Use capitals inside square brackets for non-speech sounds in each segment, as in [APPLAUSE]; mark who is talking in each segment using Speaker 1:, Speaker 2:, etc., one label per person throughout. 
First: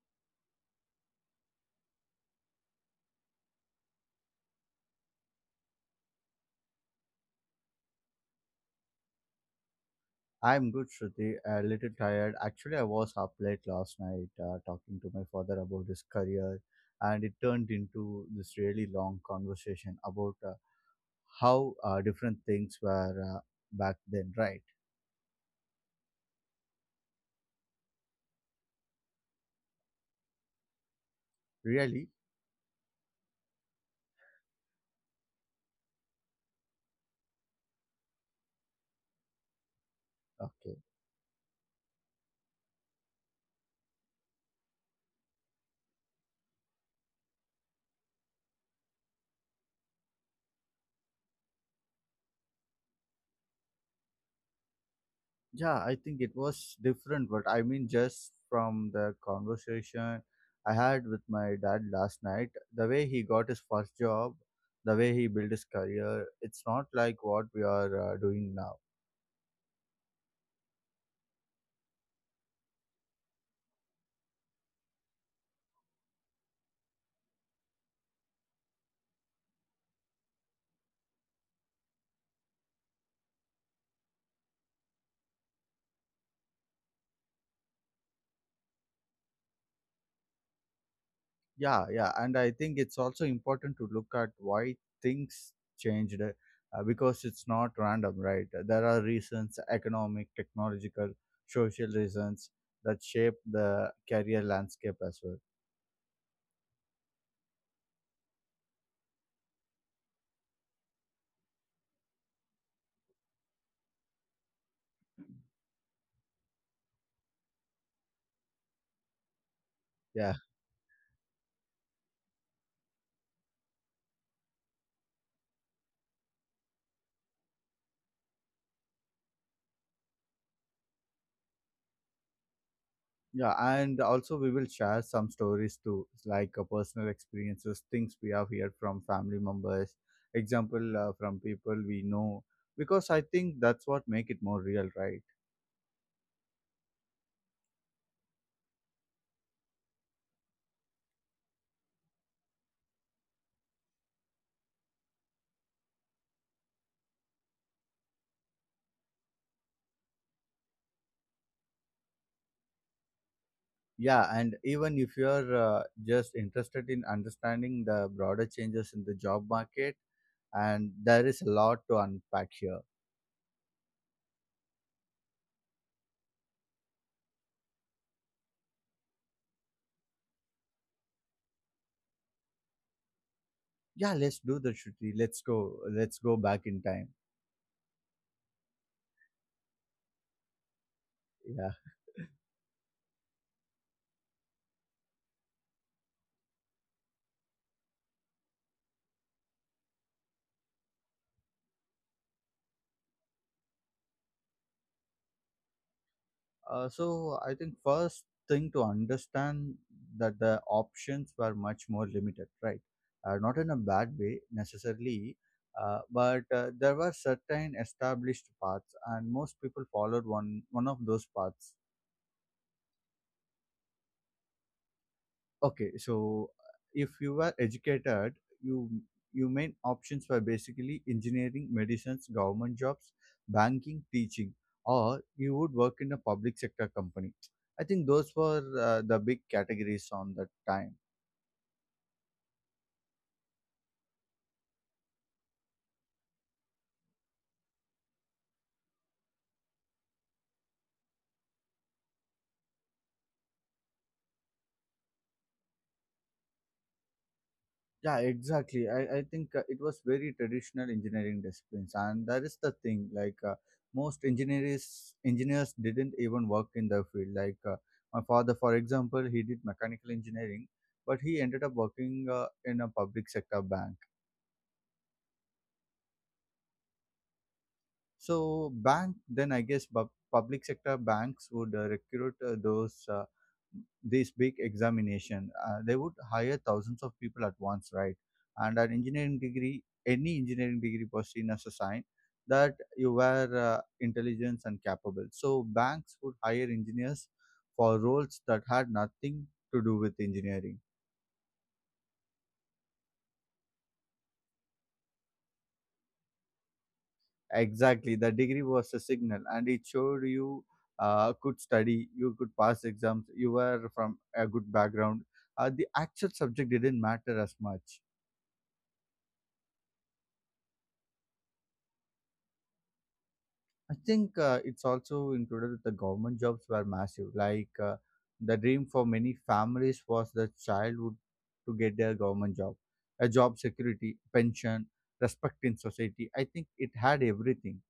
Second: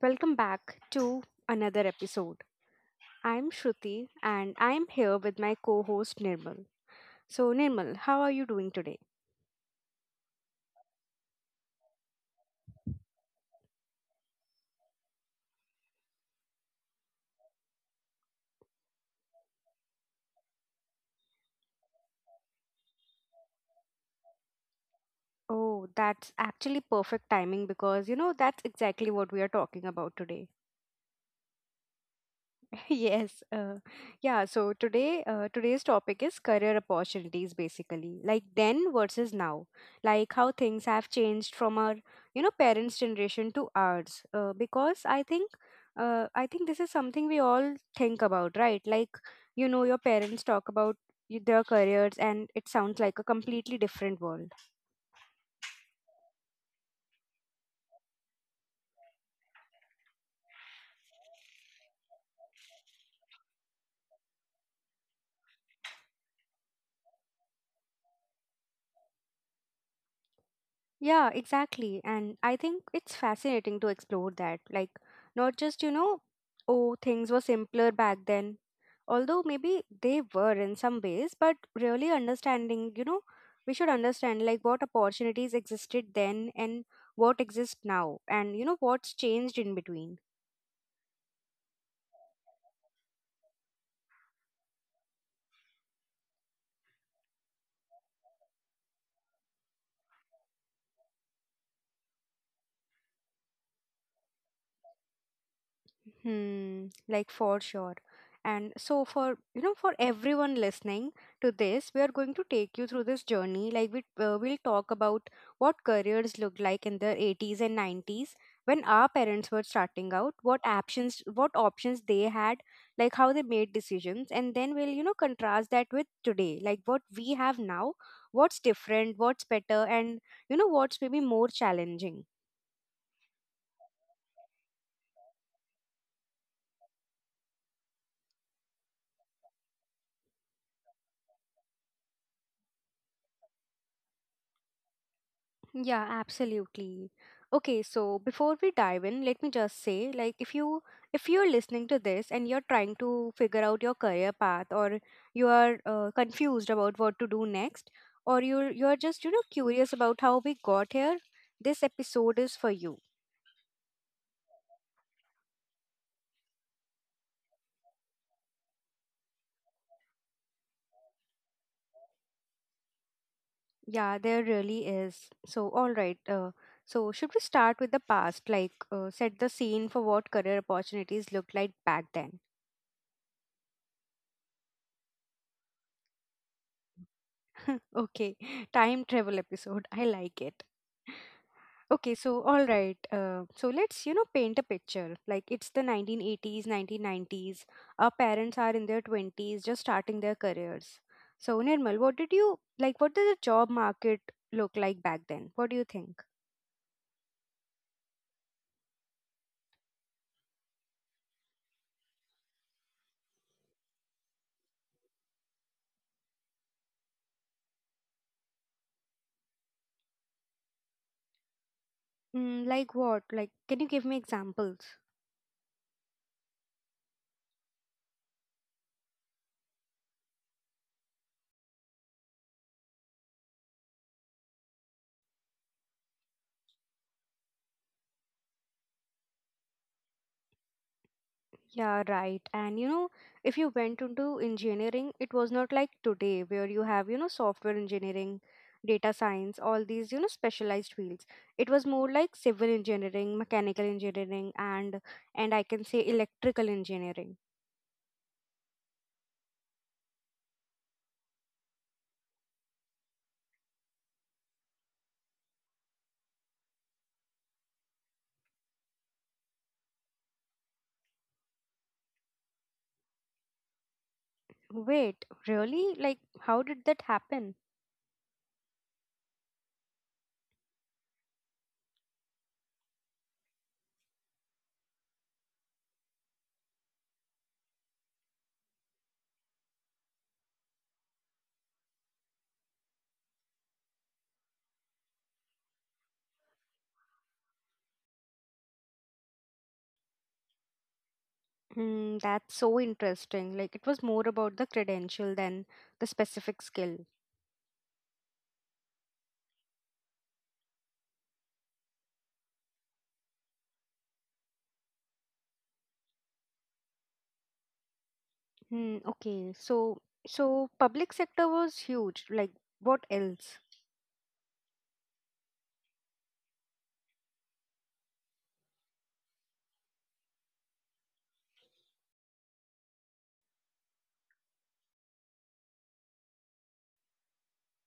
Speaker 1: welcome back to another episode. I'm Shruti and I'm here with my co host Nirmal. So, Nirmal, how are you doing today?
Speaker 2: I'm good, Shruti. A little tired. Actually, I was up late last night talking to my father about his career, and it turned into this really long conversation about how different things were back then, right?
Speaker 1: Oh, that's actually perfect timing because you know that's exactly what we are talking about today.
Speaker 2: Really?
Speaker 1: [LAUGHS] Yes, yeah. So today, today's topic is career opportunities, basically, like then versus now,
Speaker 2: Okay.
Speaker 1: like how things have changed from our, you know, parents' generation to ours. Because I think this is something we all think about, right? Like, you know, your parents talk about their careers, and it sounds like a completely different world.
Speaker 2: Yeah, I think it was different, but I mean, just from the conversation I had with my dad last night, the way he got his first job, the way he built his career, it's not like what we are doing now.
Speaker 1: Yeah, exactly. And I think it's fascinating to explore that. Like, not just, you know, oh, things were simpler back then. Although maybe they were in some ways, but really understanding, you know, we should understand like what opportunities existed then and what exists now and, you know, what's changed in between.
Speaker 2: Yeah, yeah, and I think it's also important to look at why things changed because it's not random, right? There are reasons, economic, technological, social reasons that shape the career landscape as well.
Speaker 1: Hmm, like, for sure. And so for you know for everyone listening to this, we are going to take you through this journey. Like we we'll talk about what careers looked like in the 80s and 90s when
Speaker 2: Yeah,
Speaker 1: our parents were starting out, what options they had, like how they made decisions, and then we'll you know contrast that with today, like what we have now, what's different, what's better, and you know what's maybe more challenging.
Speaker 2: yeah, and also we will share some stories too, like personal experiences, things we have heard from family members, example from people we know, because I think that's what make it more real, right?
Speaker 1: Yeah, absolutely. Okay, so before we dive in, let me just say like if you're listening to this and you're trying to figure out your career path or you are confused about what to do next or you're just you know curious about how we got here, this episode is for you.
Speaker 2: Yeah, and even if you're just interested in understanding the broader changes in the job market, and there is a lot to unpack here.
Speaker 1: Yeah, there really is. So all right, so should we start with the past like set the scene for what career opportunities looked like back then?
Speaker 2: Yeah, let's do the Shruti. Let's go. Let's go back in time.
Speaker 1: [LAUGHS] Okay, time travel episode. I like it.
Speaker 2: Yeah.
Speaker 1: Okay, so all right. So let's, you know, paint a picture. Like it's the 1980s, 1990s. Our parents are in their 20s, just starting their careers. So, Nirmal, what did you like? What did the job market look like back then? What do you think?
Speaker 2: So I think first thing to understand that the options were much more limited, right? Not in a bad way necessarily, but there were certain established paths, and most people followed one of those paths.
Speaker 1: Like what? Like, can you give me examples?
Speaker 2: Okay, so if you are educated, you you main options were basically engineering, medicines, government jobs, banking, teaching, or you would work in a public sector company. I think those were the big categories on that time.
Speaker 1: Yeah, right. And you know, if you went into engineering, it was not like today where you have, you know, software engineering, data science, all these, you know, specialized fields. It was more like civil engineering, mechanical engineering, and I can say electrical engineering.
Speaker 2: Yeah, exactly. I think it was very traditional engineering disciplines, and that is the thing. Like most engineers didn't even work in the field. Like my father, for example, he did mechanical engineering, but he ended up working in a public sector bank.
Speaker 1: Wait, really? Like, how did that happen?
Speaker 2: So bank, then I guess public sector banks would recruit those these big examination. They would hire thousands of people at once, right? And an engineering degree, any engineering degree was seen as a sign that you were intelligent and capable. So banks would hire engineers for roles that had nothing to do with engineering.
Speaker 1: Hmm, that's so interesting. Like, it was more about the credential than the specific skill.
Speaker 2: Exactly. The degree was a signal, and it showed you could study, you could pass exams, you were from a good background. The actual subject didn't matter as much.
Speaker 1: Hmm, okay. So, public sector was huge. Like, what else?
Speaker 2: I think it's also included that the government jobs were massive. Like the dream for many families was the child would to get their government job, a job security, pension, respect in society. I think it had everything.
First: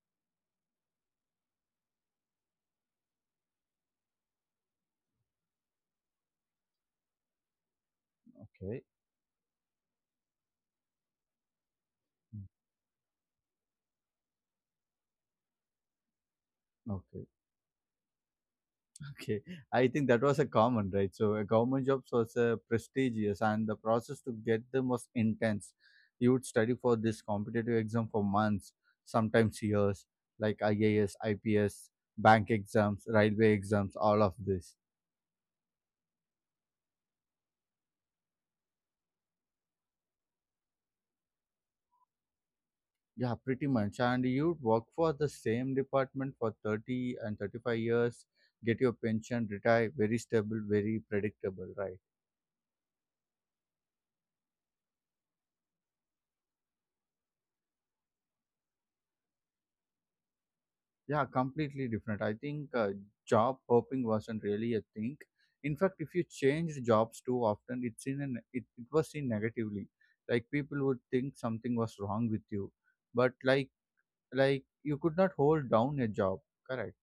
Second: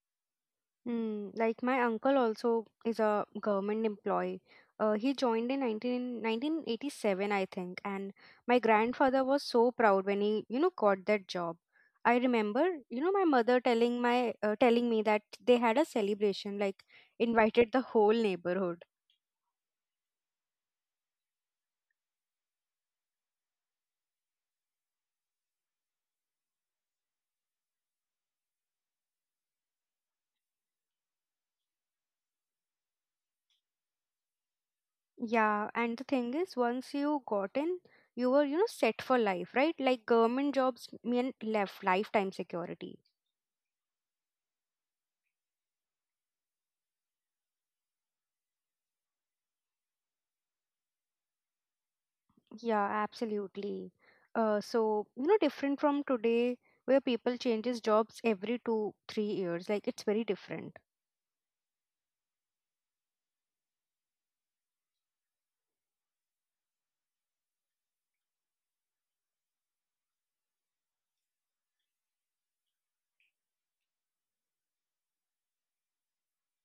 Speaker 1: Hmm. Like my uncle also is a government employee. He joined in 1987, I think, and my
Speaker 2: Okay.
Speaker 1: grandfather was so proud when he, you know, got that job. I remember, you know, my mother telling me that they had a celebration, like
Speaker 2: Mm. Okay.
Speaker 1: invited the whole neighborhood.
Speaker 2: Okay, I think that was a common, right? So, a government jobs was prestigious, and the process to get them was intense. You would study for this competitive exam for months, sometimes years, like IAS, IPS, bank exams, railway exams, all of this.
Speaker 1: Yeah, and the thing is, once you got in, you were, you know, set for life, right? Like government jobs mean left lifetime security.
Speaker 2: Yeah, pretty much. And you'd work for the same department for 30 and 35 years, get your pension, retire, very stable, very predictable, right?
Speaker 1: Yeah, absolutely. So, you know, different from today where people changes jobs every 2, 3 years. Like it's very different.
Speaker 2: Yeah, completely different. I think job hopping wasn't really a thing. In fact, if you changed jobs too often, it's in an, it was seen negatively. Like people would think something was wrong with you, but like you could not hold down a job. Correct.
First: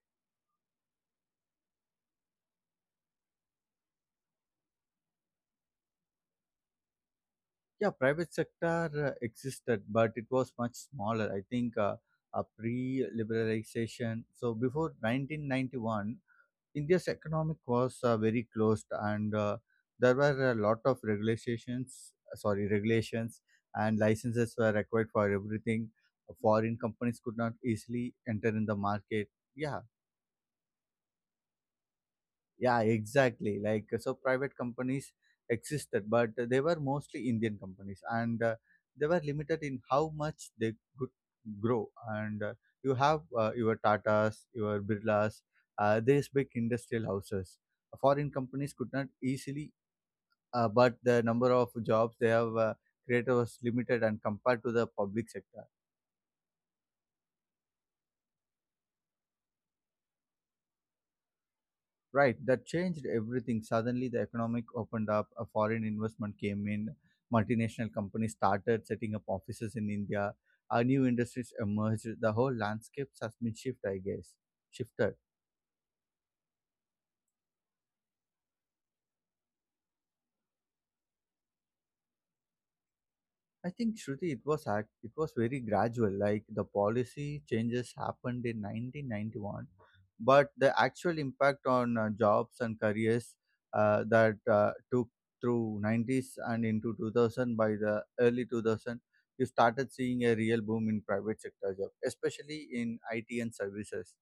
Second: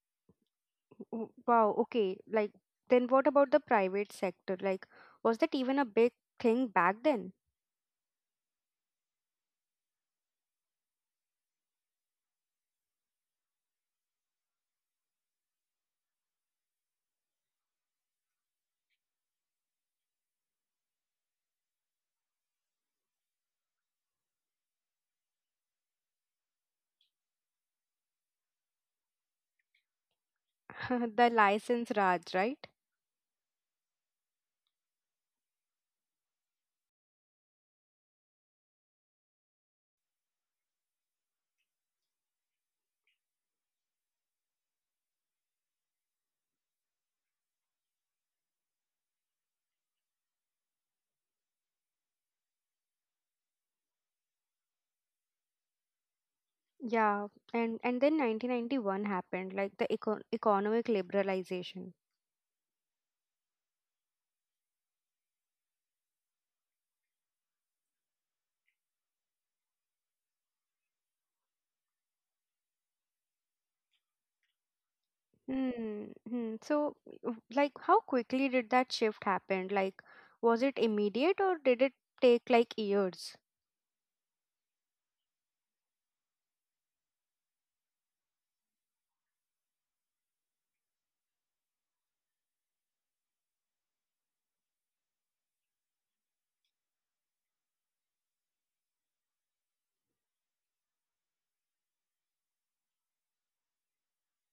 Speaker 1: Wow, okay. Like then what about the private sector? Like was that even a big thing back then?
Speaker 2: Yeah, private sector existed, but it was much smaller. I think a pre-liberalization. So before 1991. India's economic was very closed, and there were a lot of regulations. Sorry, regulations and licenses were required for everything. Foreign companies could not easily enter in the market. Yeah,
Speaker 1: [LAUGHS] The license Raj, right?
Speaker 2: yeah, exactly. Like so, private companies existed, but they were mostly Indian companies, and they were limited in how much they could grow. And you have your Tatas, your Birlas, these big industrial houses. Foreign companies could not easily, but the number of jobs they have created was limited, and compared to the public sector.
Speaker 1: Yeah, and then 1991 happened, like the economic liberalization.
Speaker 2: Right, that changed everything. Suddenly, the economic opened up. A foreign investment came in. Multinational companies started setting up offices in India. Our new industries emerged. The whole landscape has been shifted, I guess. Shifted.
Speaker 1: Hmm. Hmm. So, like, how quickly did that shift happen? Like, was it immediate or did it take like years?
Speaker 2: I think Shruti, it was very gradual. Like the policy changes happened in 1991, but the actual impact on jobs and careers that took through 90s and into 2000 by the early 2000, you started seeing a real boom in private sector jobs, especially in IT and services.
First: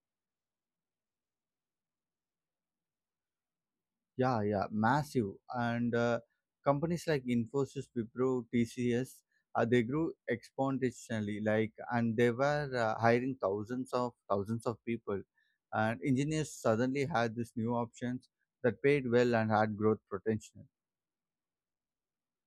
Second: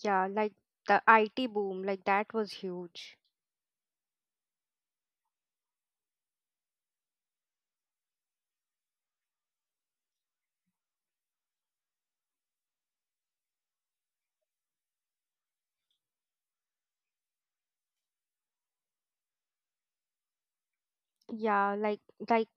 Speaker 1: Yeah, like the IT boom, like that was huge.
Speaker 2: Yeah, yeah, massive. And companies like Infosys, Wipro, TCS, they grew exponentially. Like, and they were hiring thousands of people. And engineers suddenly had these new options that paid well and had growth potential.
Speaker 1: Yeah, like,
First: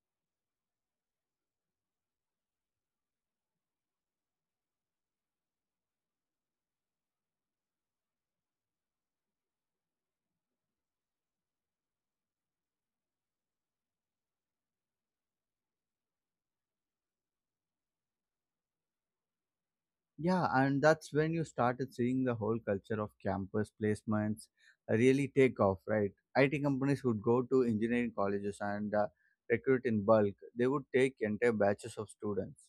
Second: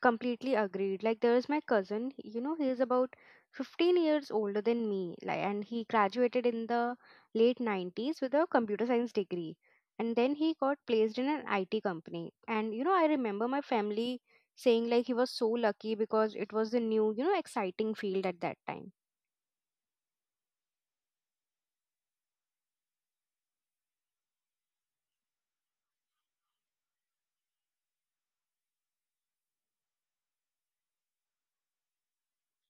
Speaker 1: completely agreed. Like, there is my cousin, you know, he is about 15 years older than me, like, and he graduated in the late 90s with a computer science degree, and then he got placed in an IT company. And you know, I remember my family saying like he was so lucky because it was a new, you know, exciting field at that time.
Speaker 2: Yeah, and that's when you started seeing the whole culture of campus placements really take off, right? IT companies would go to engineering colleges and recruit in bulk. They would take entire batches of students.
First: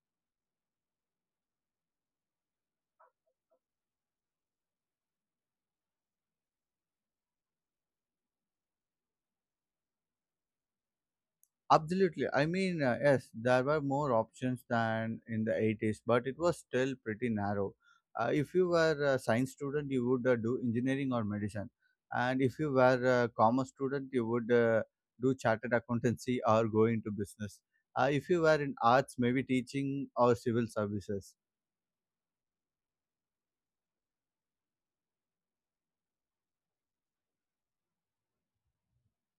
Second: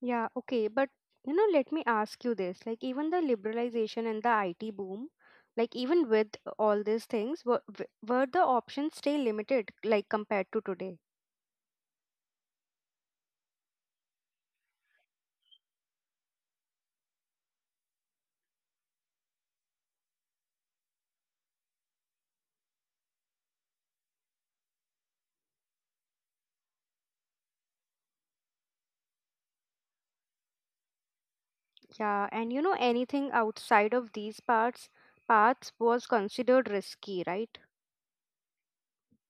Speaker 1: Yeah, okay, but you know, let me ask you this. Like, even the liberalization and the IT boom, like, even with all these things, were the options still limited, like, compared to today?
Speaker 2: Absolutely. I mean, yes, there were more options than in the 80s, but it was still pretty narrow. If you were a science student, you would do engineering or medicine. And if you were a commerce student, you would do chartered accountancy or go into business. If you were in arts, maybe teaching or civil services.
Speaker 1: Yeah, and you know, anything outside of these parts paths was considered risky, right?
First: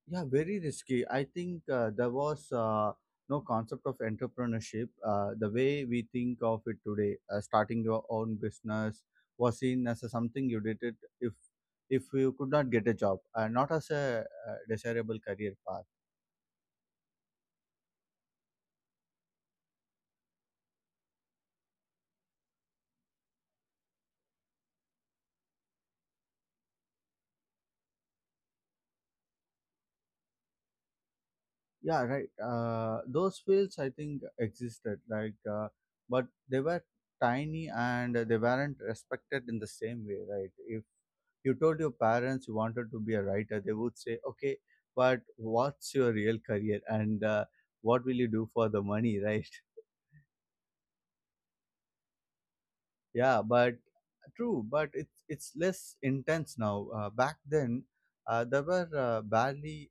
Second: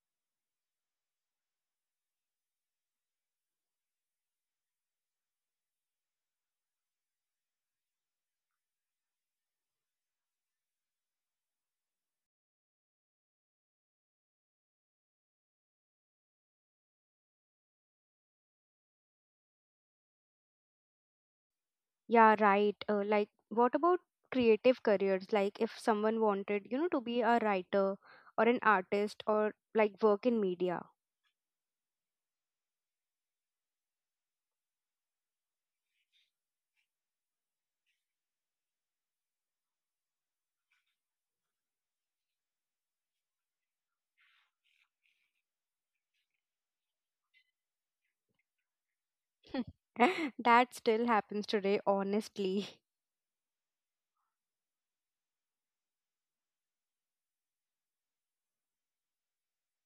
Speaker 2: Yeah, very risky. I think there was no concept of entrepreneurship. The way we think of it today, starting your own business was seen as a something you did it if you could not get a job, not as a desirable career path.
Speaker 1: Yeah, right. Like, what about creative careers? Like, if someone wanted, you know, to be a writer or an artist or like work in media,
Speaker 2: Yeah, right. Those fields I think existed, like, but they were tiny and they weren't respected in the same way, right? If you told your parents you wanted to be a writer, they would say okay, but what's your real career, and what will you do for the money, right?
Speaker 1: [LAUGHS] that still happens today, honestly.
Speaker 2: [LAUGHS] Yeah, but true, but it's less intense now. Back then, there were barely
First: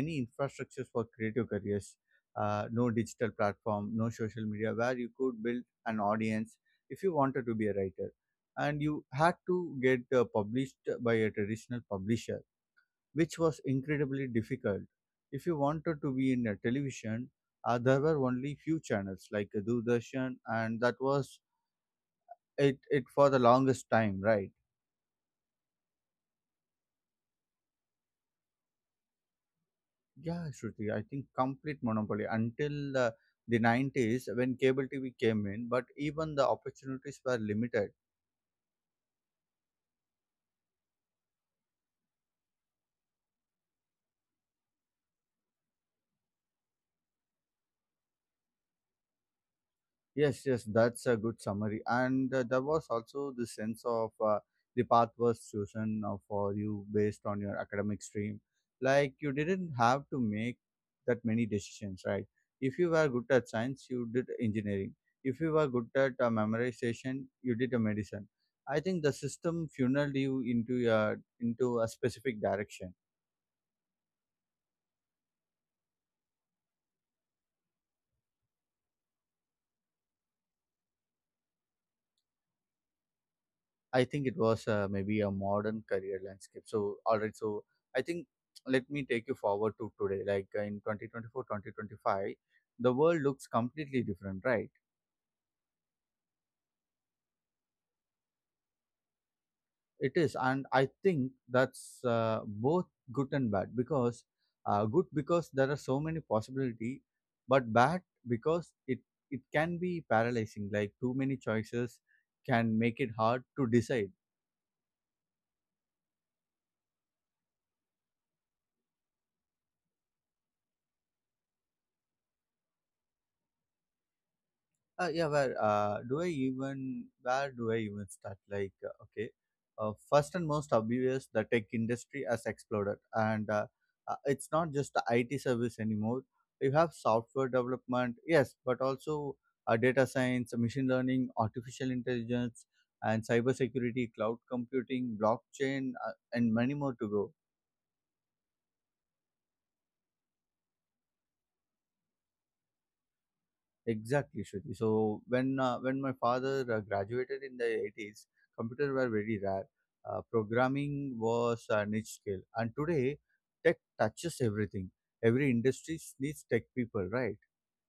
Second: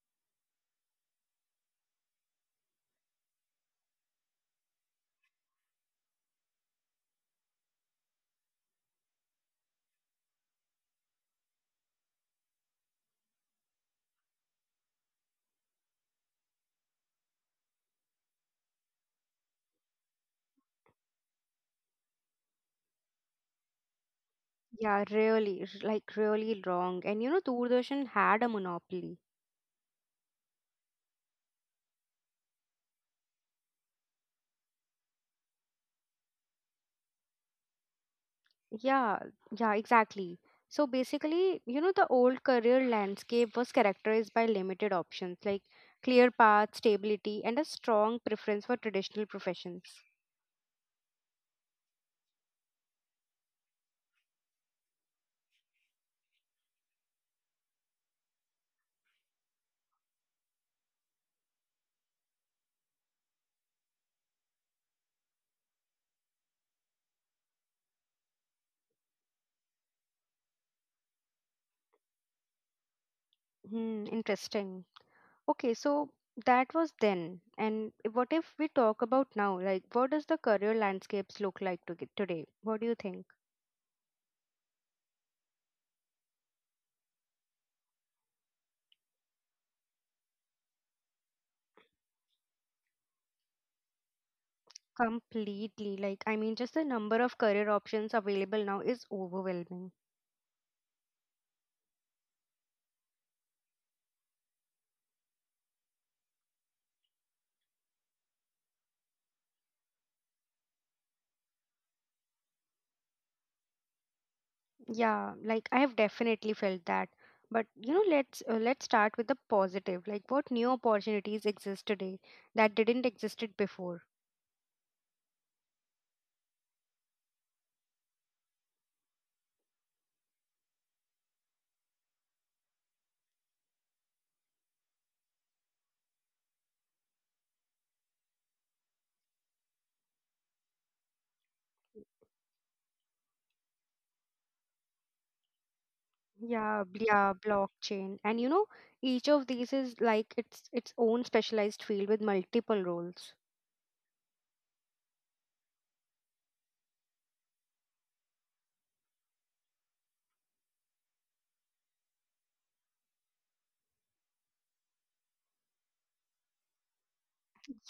Speaker 2: any infrastructures for creative careers. No digital platform, no social media where you could build an audience. If you wanted to be a writer, and you had to get published by a traditional publisher, which was incredibly difficult. If you wanted to be in a television, there were only few channels like Doordarshan, and that was it for the longest time, right?
Speaker 1: Yeah, really, like really wrong. And you know, Doordarshan had a monopoly.
Speaker 2: Yeah, Shruti, I think complete monopoly until the 90s when cable TV came in, but even the opportunities were limited.
Speaker 1: Yeah, yeah, exactly. So basically, you know, the old career landscape was characterized by limited options like clear path, stability, and a strong preference for traditional professions.
Speaker 2: Yes, yes, that's a good summary. And there was also the sense of the path was chosen for you based on your academic stream. Like you didn't have to make that many decisions, right? If you were good at science, you did engineering. If you were good at memorization, you did a medicine. I think the system funneled you into a specific direction.
Speaker 1: Hmm, interesting. Okay, so that was then. And what if we talk about now? Like, what does the career landscapes look like to today? What do you think?
Speaker 2: I think it was maybe a modern career landscape. So, all right. So, I think let me take you forward to today. Like in 2024, 2025, the world looks completely different, right?
Speaker 1: Completely. Like, I mean, just the number of career options available now is overwhelming.
Speaker 2: It is. And I think that's both good and bad because good because there are so many possibility, but bad because it can be paralyzing. Like too many choices can make it hard to decide.
Speaker 1: Yeah, like I have definitely felt that. But you know, let's start with the positive. Like, what new opportunities exist today that didn't existed before?
Speaker 2: Yeah, where do I even start? Like, okay, first and most obvious, the tech industry has exploded, and it's not just the IT service anymore. You have software development, yes, but also data science, machine learning, artificial intelligence, and cybersecurity, cloud computing, blockchain, and many more to
Speaker 1: Yeah,
Speaker 2: go.
Speaker 1: yeah, blockchain, and you know, each of these is like its own specialized field with multiple roles.
Speaker 2: Exactly, Shruti. So when my father graduated in the 80s, computers were very rare. Programming was a niche skill, and today tech touches everything. Every industry needs tech people, right?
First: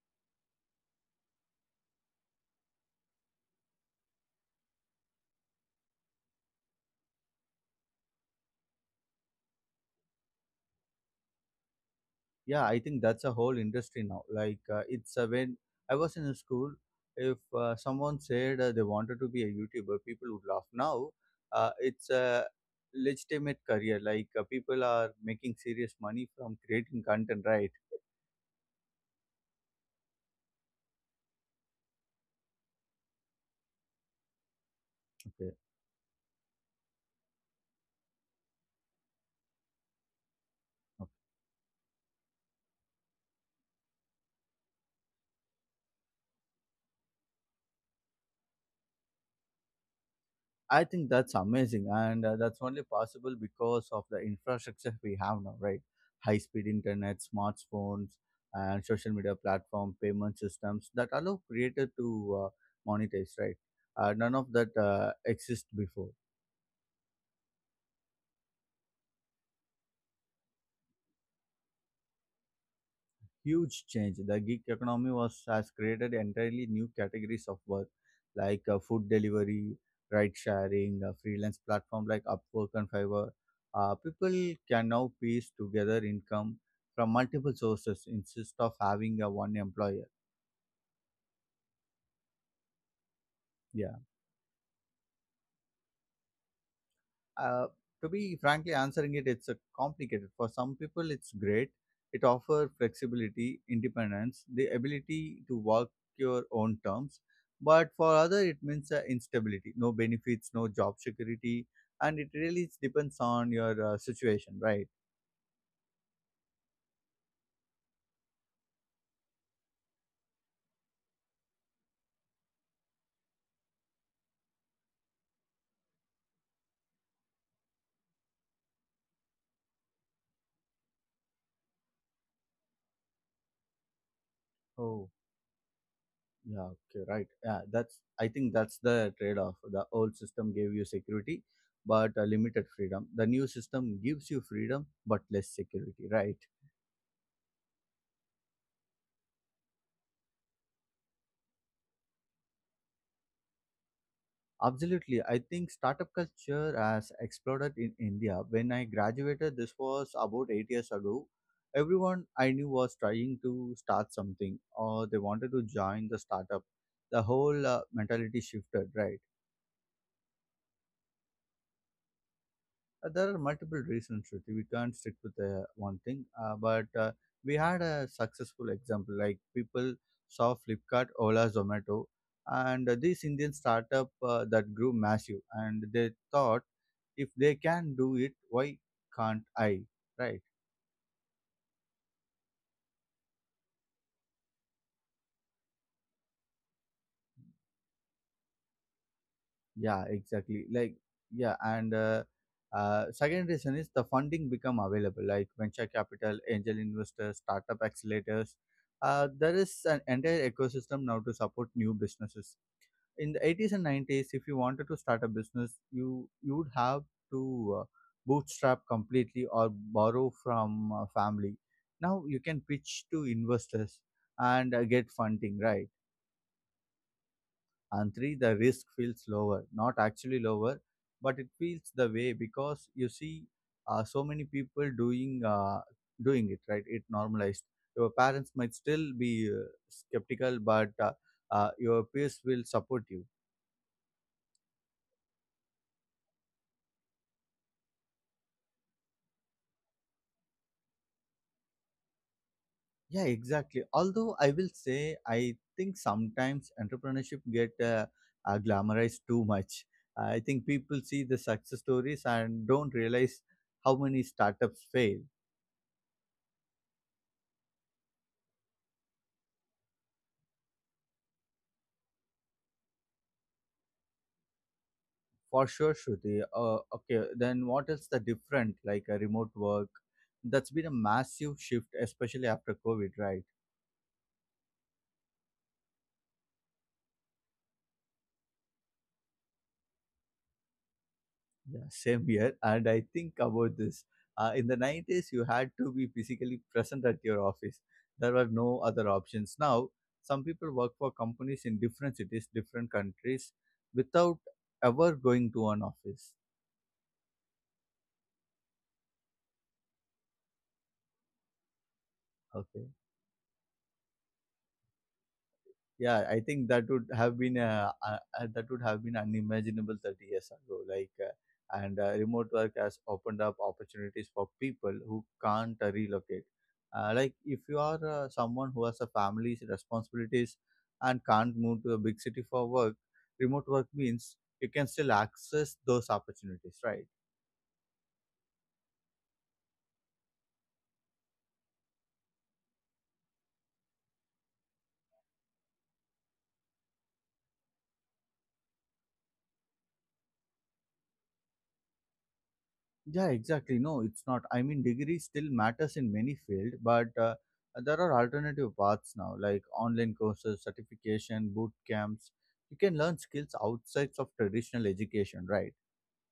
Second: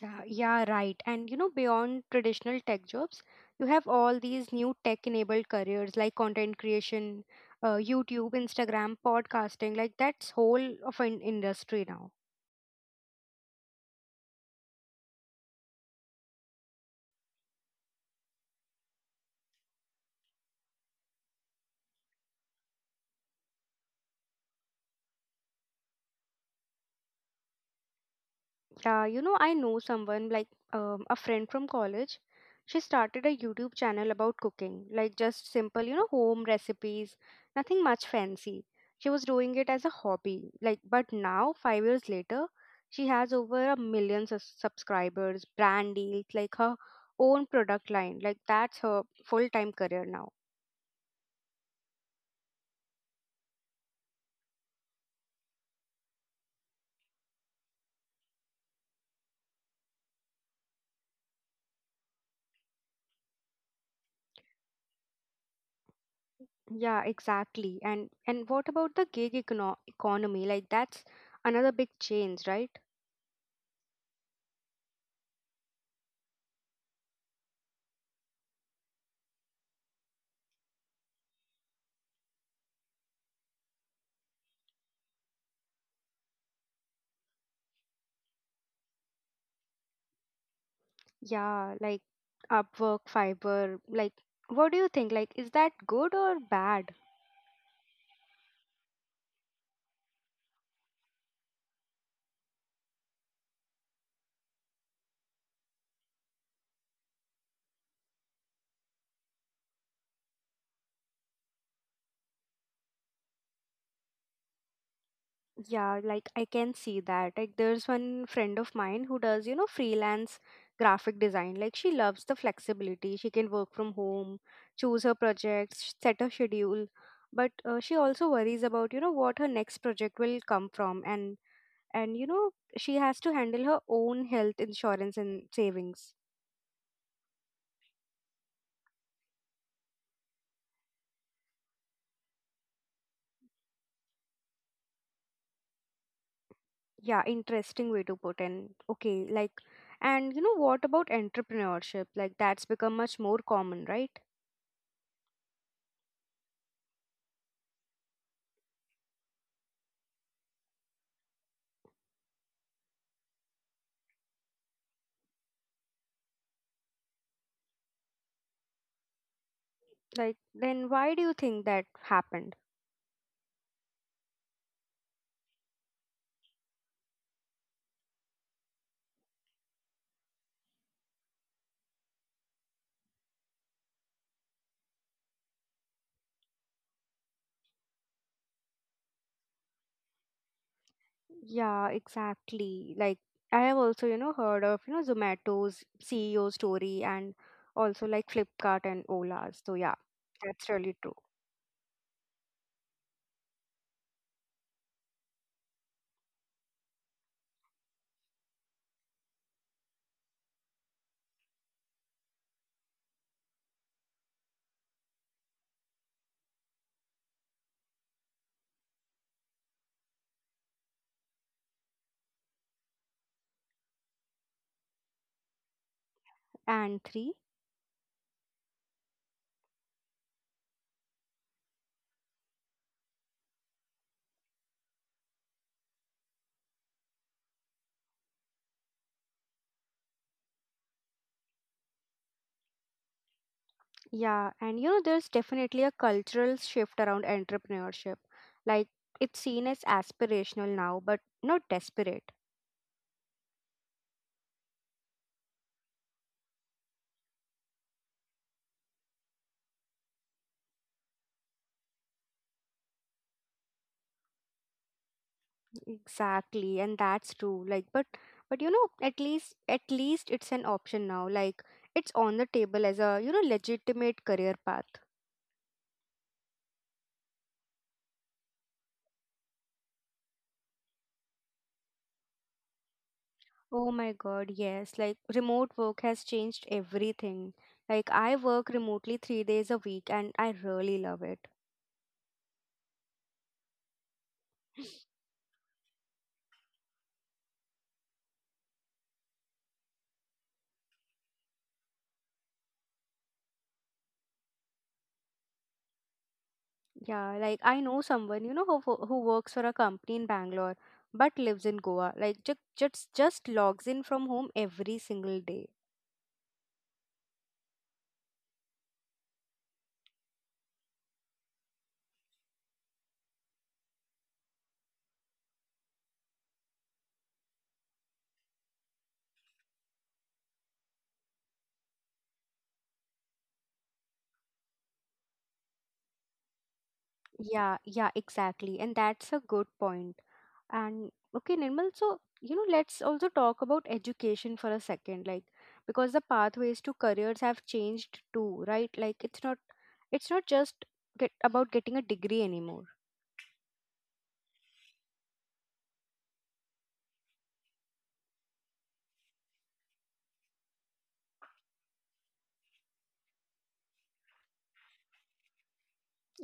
Speaker 1: Yeah, yeah, right. And you know, beyond traditional tech jobs, you have all these new tech-enabled careers like content creation, YouTube, Instagram, podcasting, like that's whole of an industry now.
Speaker 2: Yeah, I think that's a whole industry now. Like it's when I was in school, if someone said they wanted to be a YouTuber, people would laugh. Now it's a legitimate career. Like people are making serious money from creating content, right?
Speaker 1: You know, I know someone like a friend from college. She started a YouTube channel about cooking, like just simple, you know, home recipes, nothing much fancy. She was doing it as a hobby, like, but now, 5 years later, she has over a million subscribers, brand deals, like her own product line. Like that's her full-time career now.
Speaker 2: I think that's amazing, and that's only possible because of the infrastructure we have now, right? High speed internet, smartphones, and social media platform, payment systems that allow creator to monetize, right? None of that exists before.
Speaker 1: Yeah, exactly. And what about the gig economy? Like that's another big change, right?
Speaker 2: Huge change. The gig economy was has created entirely new categories of work like food delivery, ride sharing, freelance platform like Upwork and Fiverr. People can now piece together income from multiple sources instead of having a one employer.
Speaker 1: Yeah, like Upwork, Fiverr,
Speaker 2: Yeah.
Speaker 1: like what do you think? Like, is that good or bad?
Speaker 2: Uh, to be frankly answering it, it's a complicated. For some people, it's great. It offers flexibility, independence, the ability to work your own terms. But for other, it means instability, no benefits, no job security, and it really depends on your situation, right?
Speaker 1: Yeah, like I can see that. Like, there's one friend of mine who does, you know, freelance graphic design. Like, she loves the flexibility. She can work from home, choose her projects, set her schedule. But she also worries about, you know, what her next project will come from, and you know, she has to handle her own health insurance
Speaker 2: Oh,
Speaker 1: and savings.
Speaker 2: yeah, okay, right. Yeah, that's. I think that's the trade-off. The old system gave you security, but limited freedom. The new system gives you freedom, but less security, right?
Speaker 1: Yeah, interesting way to put in. Okay, like, and you know what about entrepreneurship? Like, that's become much more common, right?
Speaker 2: Absolutely. I think startup culture has exploded in India. When I graduated, this was about 8 years ago. Everyone I knew was trying to start something or they wanted to join the startup. The whole mentality shifted, right?
Speaker 1: Like, then why do you think that happened?
Speaker 2: There are multiple reasons, Shruti. We can't stick with one thing. But we had a successful example, like people saw Flipkart, Ola, Zomato, and this Indian startup that grew massive, and they thought, if they can do it, why can't I? Right?
Speaker 1: Yeah, exactly. Like, I have also, you know, heard of, you know, Zomato's CEO story and also like Flipkart and Ola's. So, yeah,
Speaker 2: Yeah,
Speaker 1: that's
Speaker 2: exactly.
Speaker 1: really
Speaker 2: Like,
Speaker 1: true.
Speaker 2: yeah, and second reason is the funding become available, like venture capital, angel investors, startup accelerators. There is an entire ecosystem now to support new businesses. In the 80s and 90s, if you wanted to start a business, you would have to bootstrap completely or borrow from family. Now you can pitch to investors and get funding, right?
Speaker 1: And three,
Speaker 2: And three, the risk feels lower, not actually lower, but it feels the way because you see so many people doing it, right? It normalized. Your parents might still be uh, skeptical, but your peers will support you.
Speaker 1: yeah, and you know, there's definitely a cultural shift around entrepreneurship. Like, it's seen as aspirational now, but not desperate.
Speaker 2: Yeah, exactly, although I will say I think sometimes entrepreneurship get glamorized too much. I think people see the success stories and don't realize how many startups fail.
Speaker 1: Exactly, and that's true. Like, but you know, at least it's an option now. Like, it's on the table as a you know legitimate career path.
Speaker 2: For sure, Shruti. Okay, then what is the different like a remote work? That's been a massive shift, especially after COVID, right?
Speaker 1: Oh my God, yes. Like, remote work has changed everything. Like, I work remotely 3 days a week, and I really love it.
Speaker 2: Yeah, same here. And I think about this. In the 90s, you had to be physically present at your office. There were no other options. Now, some people work for companies in different cities, different countries, without ever going to an office.
Speaker 1: Yeah, like I know someone you know who works for a company in Bangalore but lives in Goa. Like,
Speaker 2: Okay.
Speaker 1: just logs in from home every single day.
Speaker 2: Yeah, I think that would have been that would have been unimaginable 30 years ago. Like, and remote work has opened up opportunities for people who can't relocate. Like, if you are someone who has a family's responsibilities and can't move to a big city for work, remote work means you can still access those opportunities, right?
Speaker 1: Yeah, yeah, exactly. And that's a good point. And okay, Nirmal, so you know, let's also talk about education for a second, like because the pathways to careers have changed too, right? Like it's not just get about getting a degree anymore.
Speaker 2: Yeah, exactly. No, it's not. I mean, degree still matters in many fields, but there are alternative paths now, like online courses, certification, boot camps. You can learn skills outside of traditional education, right?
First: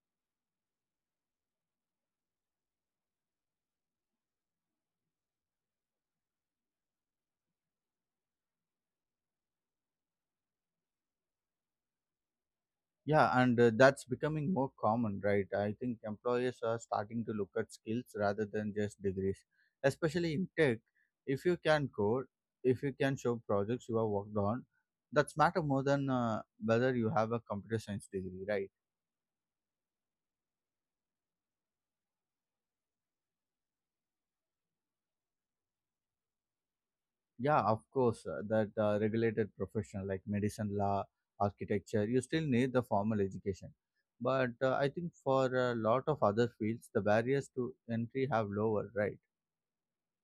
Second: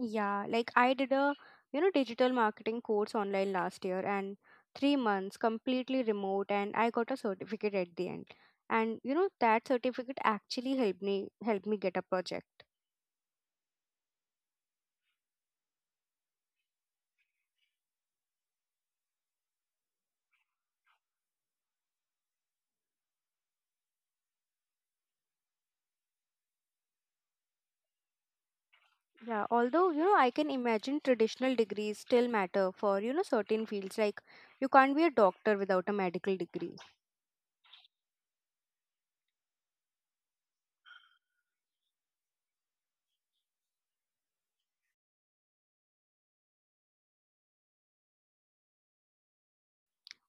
Speaker 1: Yeah, like I did a you know digital marketing course online last year and 3 months completely remote and I got a certificate at the end. And you know that certificate actually helped me get a project.
Speaker 2: Yeah, and That's becoming more common, right? I think employers are starting to look at skills rather than just degrees, especially in tech. If you can code, if you can show projects you have worked on, that's matter more than whether you have a computer science degree, right?
Speaker 1: Yeah, although, you know, I can imagine traditional degrees still matter for, you know, certain fields. Like, you can't be a doctor without a medical degree.
Speaker 2: Yeah, of course, that regulated profession like medicine, law, architecture, you still need the formal education. But I think for a lot of other fields, the barriers to entry have lower, right?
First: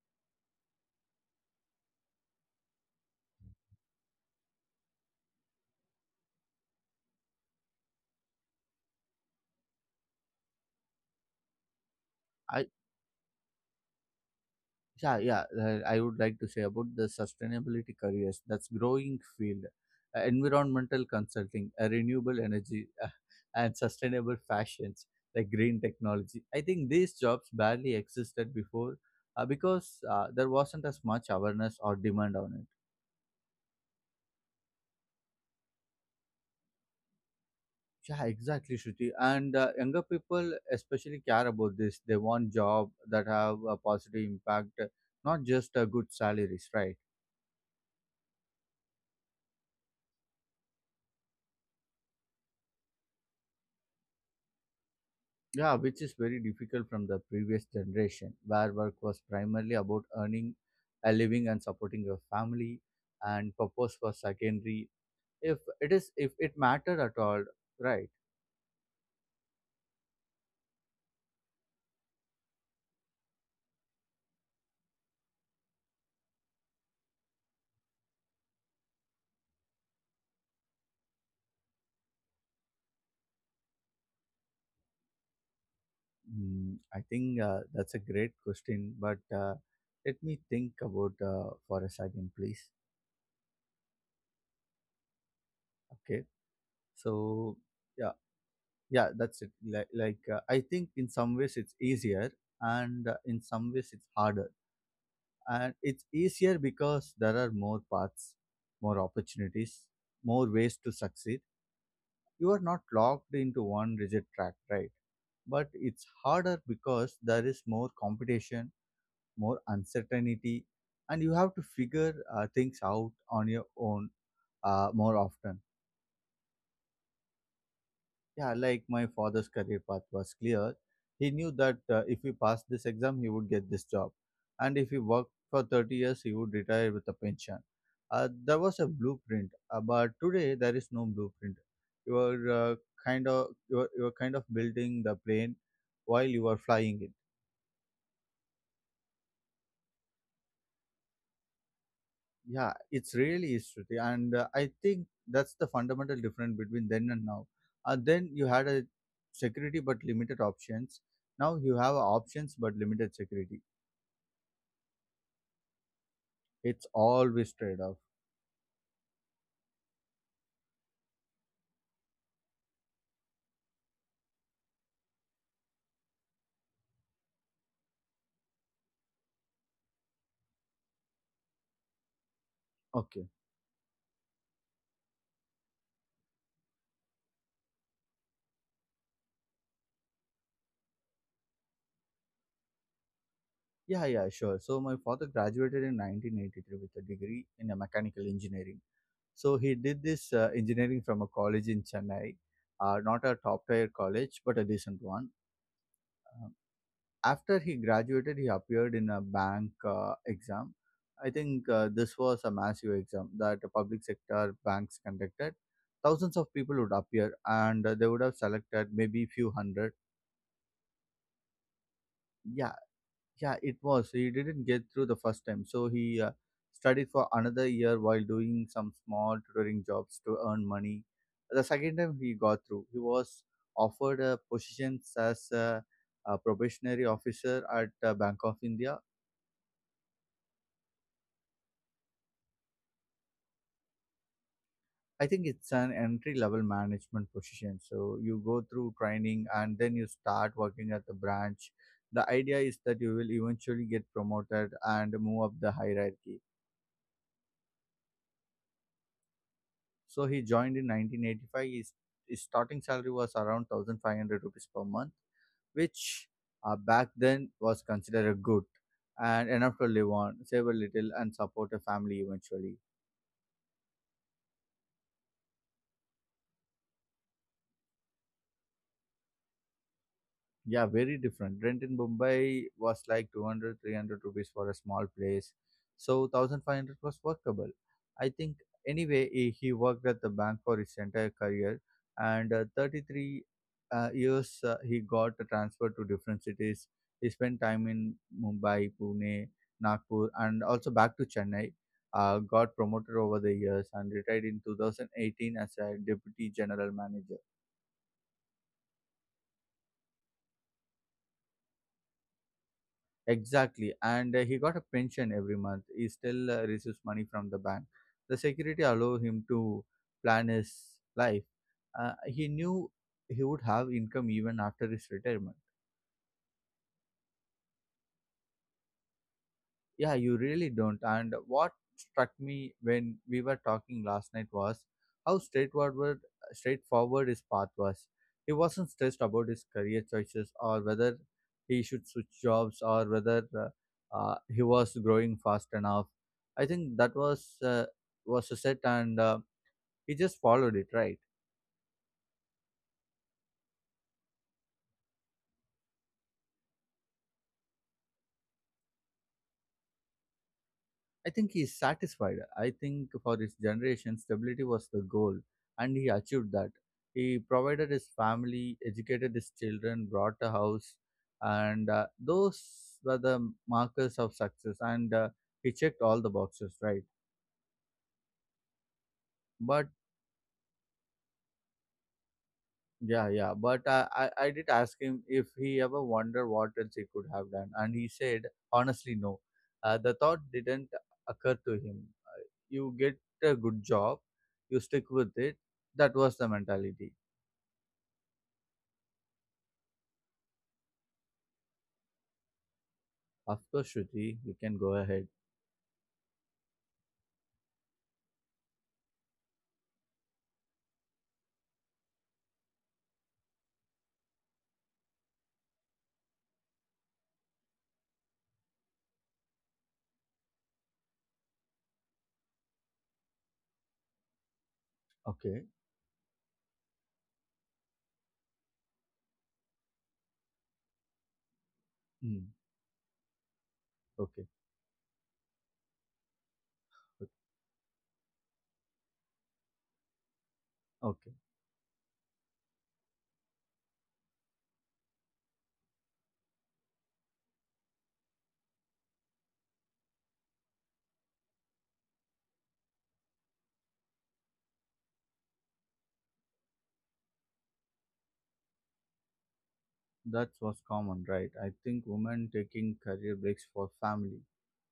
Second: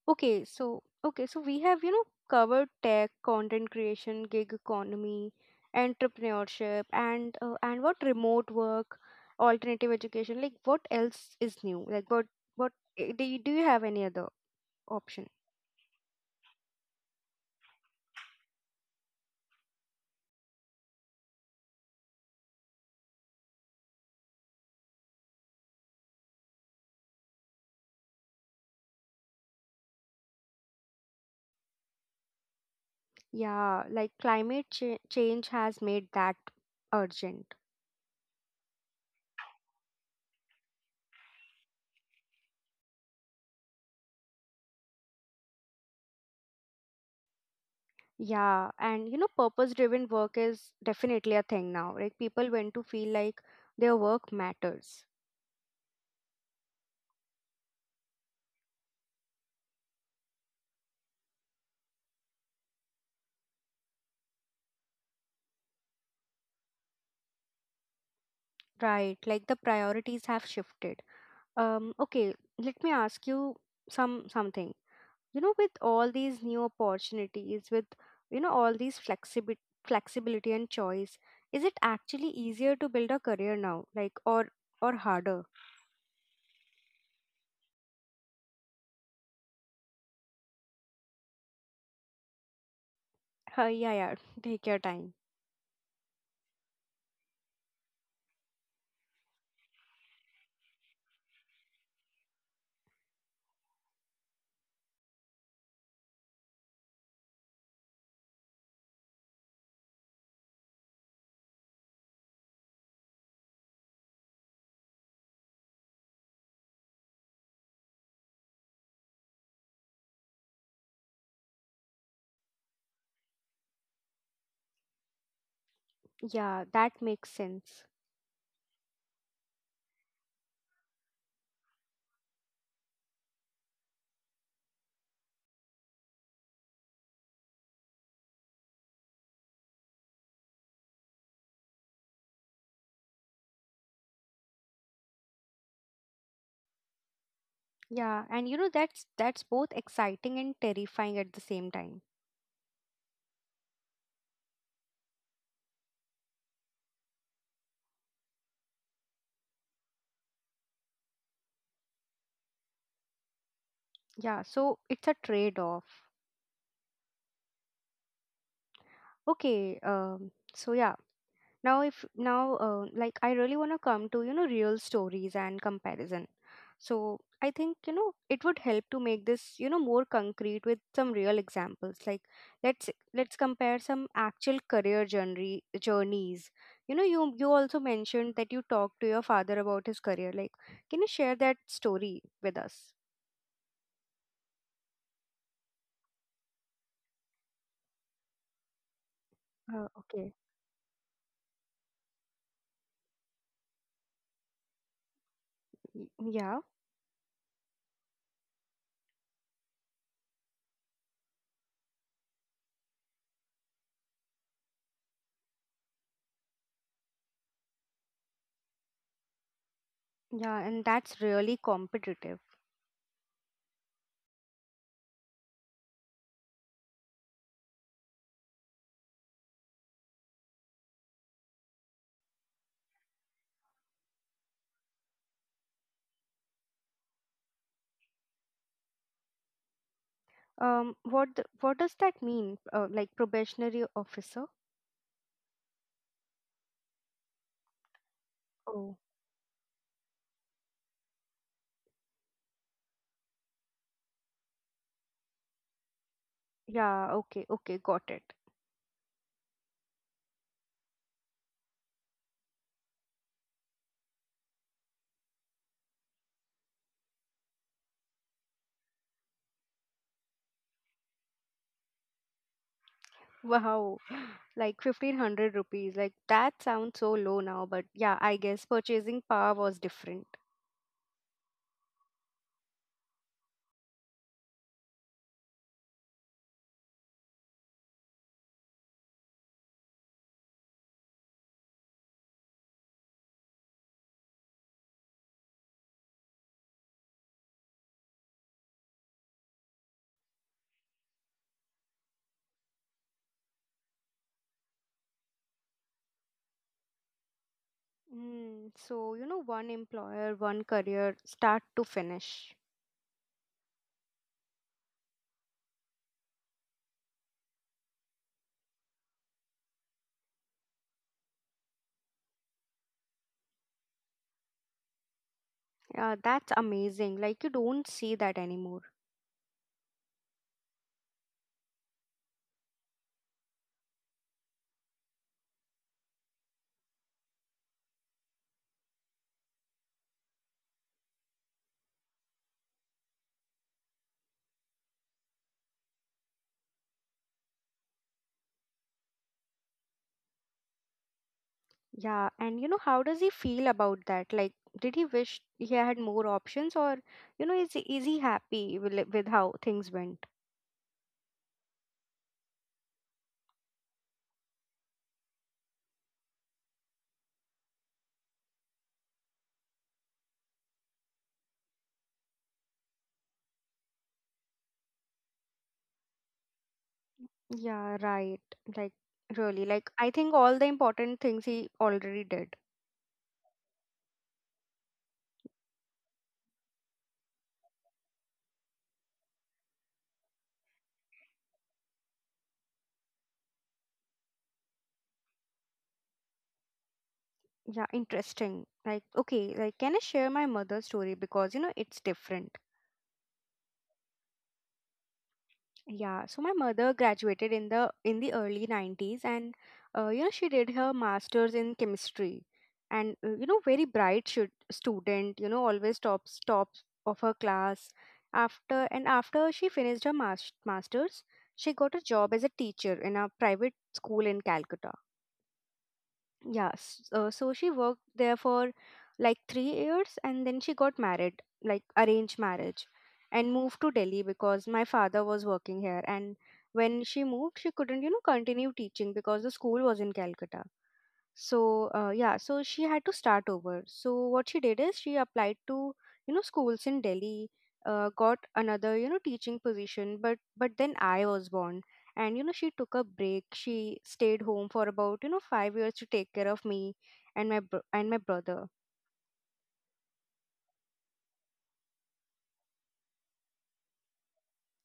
Speaker 1: Okay, so, okay, so we have, you know, covered tech, content creation, gig economy, entrepreneurship, and what, remote work, alternative education, like, what, else is new? Like,
Speaker 2: I
Speaker 1: what, do you have any other
Speaker 2: yeah yeah
Speaker 1: option?
Speaker 2: I would like to say about the sustainability careers, that's growing field. Environmental consulting, renewable energy, and sustainable fashions like green technology. I think these jobs barely existed before because there wasn't as much awareness or demand on it.
Speaker 1: Yeah, like, climate change has made that urgent.
Speaker 2: Yeah, exactly, Shruti. And younger people especially care about this. They want job that have a positive impact, not just good salaries, right?
Speaker 1: Yeah, and you know, purpose-driven work is definitely a thing now. Like people want to feel like their work matters,
Speaker 2: Yeah, which is very difficult from the previous generation, where work was primarily about earning a living and supporting your family, and purpose was secondary. If it mattered at all, right?
Speaker 1: right? Like the priorities have shifted. Okay, let me ask you something. You know, with all these new opportunities, with you know all these flexibility and choice, is it actually easier to build a career now, like or harder?
Speaker 2: Mm, I think that's a great question, but let me think about for a second, please.
Speaker 1: Yeah, yeah. [LAUGHS] Take your time.
Speaker 2: Okay, so yeah, yeah, that's it. I think in some ways it's easier, and in some ways it's harder. And it's easier because there are more paths, more opportunities, more ways to succeed. You are not locked into one rigid track, right? But it's harder because there is more competition, more uncertainty, and you have to figure things out on your own more often.
Speaker 1: Yeah, that makes sense.
Speaker 2: Yeah, like my father's career path was clear. He knew that if he passed this exam, he would get this job. And if he worked for 30 years, he would retire with a pension. There was a blueprint, but today there is no blueprint. You are kind of, you are kind of building the plane while you are flying it.
Speaker 1: Yeah, and you know that's both exciting and terrifying at the same time.
Speaker 2: Yeah, it's really is, Shruti. And I think that's the fundamental difference between then and now. Then you had a security but limited options. Now you have options but limited security.
Speaker 1: Yeah, so it's a trade-off.
Speaker 2: It's always trade off.
Speaker 1: Okay. Now if now Like I really want to come to, you know, real stories and comparison. So I think, you know, it would help to make this, you know, more concrete with some real examples. Like let's
Speaker 2: Okay.
Speaker 1: let's compare some actual career journeys. You know, you also mentioned that you talked to your father about his career. Like, can you share that story with us?
Speaker 2: Yeah, yeah, sure. So my father graduated in 1983 with a degree in a mechanical engineering. So he
Speaker 1: Uh,
Speaker 2: did
Speaker 1: okay.
Speaker 2: this engineering from a college in Chennai, not a top tier college, but a decent one.
Speaker 1: Y-
Speaker 2: Uh,
Speaker 1: Yeah.
Speaker 2: After he graduated, he appeared in a bank exam. I think this was a massive exam that the public sector banks conducted. Thousands of people would appear, and they would have selected maybe few hundred.
Speaker 1: Yeah, and that's really competitive.
Speaker 2: Yeah, yeah, it was. He didn't get through the first time, so he studied for another year while doing some small tutoring jobs to earn money. The second time he got through, he was offered a position as a probationary officer at Bank of India.
Speaker 1: What does that mean? Like probationary officer?
Speaker 2: I think it's an entry level management position. So you go through
Speaker 1: Oh,
Speaker 2: training and then you start working at the branch. The idea is that you will eventually get promoted and move up the hierarchy.
Speaker 1: yeah. Okay. Okay. Got it.
Speaker 2: So he joined in 1985. His starting salary was around 1500 rupees per month, which back then was considered a good and enough to live on, save a little, and support a family eventually.
Speaker 1: Wow. [GASPS] Like 1500 rupees. Like that sounds so low now, but yeah, I guess purchasing power was different.
Speaker 2: Yeah, very different. Rent in Mumbai was like 200, 300 rupees for a small place. So 1500 was workable. I think anyway, he worked at the bank for his entire career, and 33 years he got a transfer to different cities. He spent time in Mumbai, Pune, Nagpur, and also back to Chennai. Got promoted over the years and retired in 2018 as a deputy general manager.
Speaker 1: Mm, so, you know, one employer, one career, start to finish.
Speaker 2: Exactly, and he got a pension every month. He still receives money from the bank. The security allowed him to plan his life. He knew he would have income even after his retirement.
Speaker 1: Yeah, that's amazing. Like you don't see that anymore.
Speaker 2: Yeah, you really don't. And what struck me when we were talking last night was how straightforward his path was. He wasn't stressed about his career choices or whether he should switch jobs or whether he was growing fast enough. I think that was a set, and he just followed it, right?
Speaker 1: Yeah, and you know, how does he feel about that? Like, did he wish he had more options, or you know, is he happy with how things went?
Speaker 2: I think he is satisfied. I think for his generation, stability was the goal, and he achieved that. He provided his family, educated his children, bought a house, and those were the markers of success. And he checked all the boxes, right?
Speaker 1: Yeah, right. Like, really,
Speaker 2: But
Speaker 1: like I think all the important things he already did.
Speaker 2: yeah, yeah. But I did ask him if he ever wondered what else he could have done, and he said, honestly, no. The thought didn't occur to him. Uh, You get a good job, you stick with it. That was the mentality.
Speaker 1: Yeah, interesting. Like, okay, like can I share my mother's story because you know it's different.
Speaker 2: Of course, Shruti, you can go ahead.
Speaker 1: Yeah, so my mother graduated in the early 90s, and you know she did her masters in chemistry. And you know, very student, you know, always tops of her class. After she finished her masters, she got a job as a teacher in a private school in Calcutta.
Speaker 2: Okay.
Speaker 1: So she worked there for like 3 years, and then she got married, like arranged
Speaker 2: Mm.
Speaker 1: marriage, and moved to Delhi
Speaker 2: Okay.
Speaker 1: because my father was working here. And when
Speaker 2: Okay.
Speaker 1: she moved, she couldn't, you know, continue teaching because the school was in Calcutta.
Speaker 2: Okay.
Speaker 1: So yeah, so she had to start over. So what she did is she applied to, you know, schools in Delhi, got another, you know, teaching position, but then I was born, and you know she took a break. She stayed home for about, you know, 5 years to take care of me and my brother.
Speaker 2: That was common, right? I think women taking career breaks for family.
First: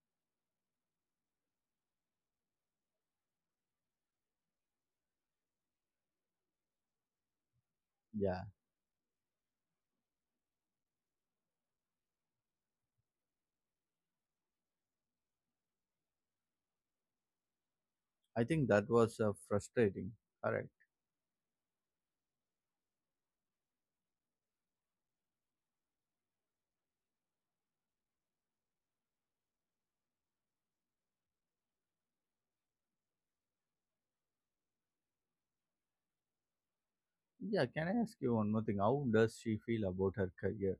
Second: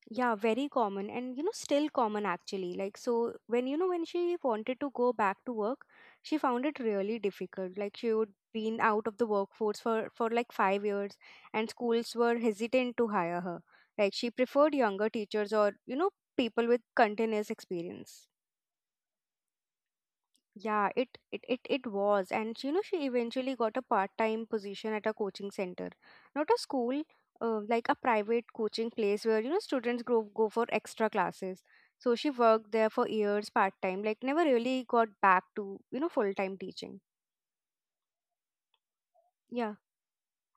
Speaker 1: Yeah, very common, and you know still common actually. Like, so when, you know, when she wanted to go back to work, she found it really difficult. Like she would
Speaker 2: Yeah.
Speaker 1: been out of the workforce for like 5 years, and schools were hesitant to hire her. Like she preferred younger teachers, or you know, people with continuous experience.
Speaker 2: I think that was frustrating. Correct.
Speaker 1: Yeah, it was, and you know she eventually got a part-time position at a coaching center, not a school, like a private coaching place where you know students go for extra classes. So she worked there for years part-time, like never really got back to, you know, full-time teaching.
Speaker 2: Yeah, can I ask you one more thing? How does she feel
Speaker 1: Yeah.
Speaker 2: about her career?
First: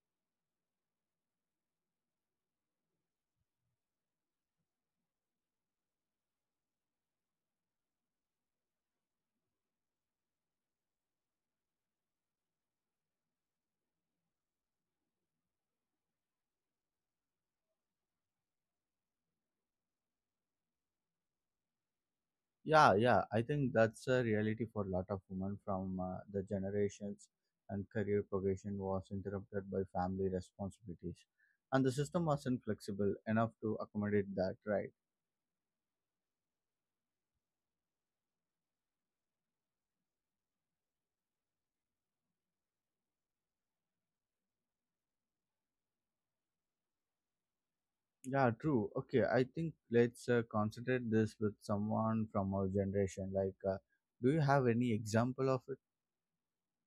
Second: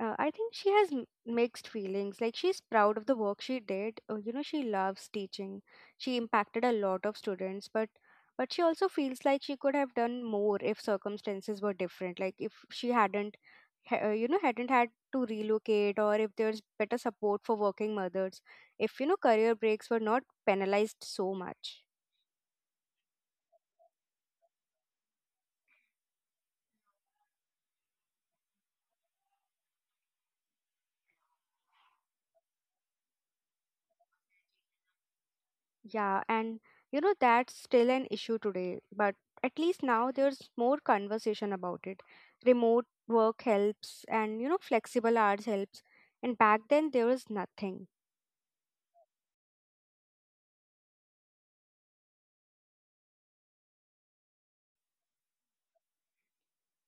Speaker 1: I think she has mixed feelings. Like, she's proud of the work she did. You know, she loves teaching. She impacted a lot of students, but she also feels like she could have done more if circumstances were different. Like, if she hadn't, ha- you know, hadn't had to relocate, or if there's better support for working mothers, if you know career breaks were not penalized so much.
Speaker 2: Yeah, yeah, I think that's a reality for a lot of women from the generations, and career progression was interrupted by family responsibilities, and the system wasn't flexible enough to accommodate that, right?
Speaker 1: Yeah, and you know that's still an issue today, but at least now there's more conversation about it. Remote work helps, and you know flexible hours helps. And back then there was nothing.
Speaker 2: Yeah, true. Okay, I think let's concentrate this with someone from our generation. Like, do you have any example of it?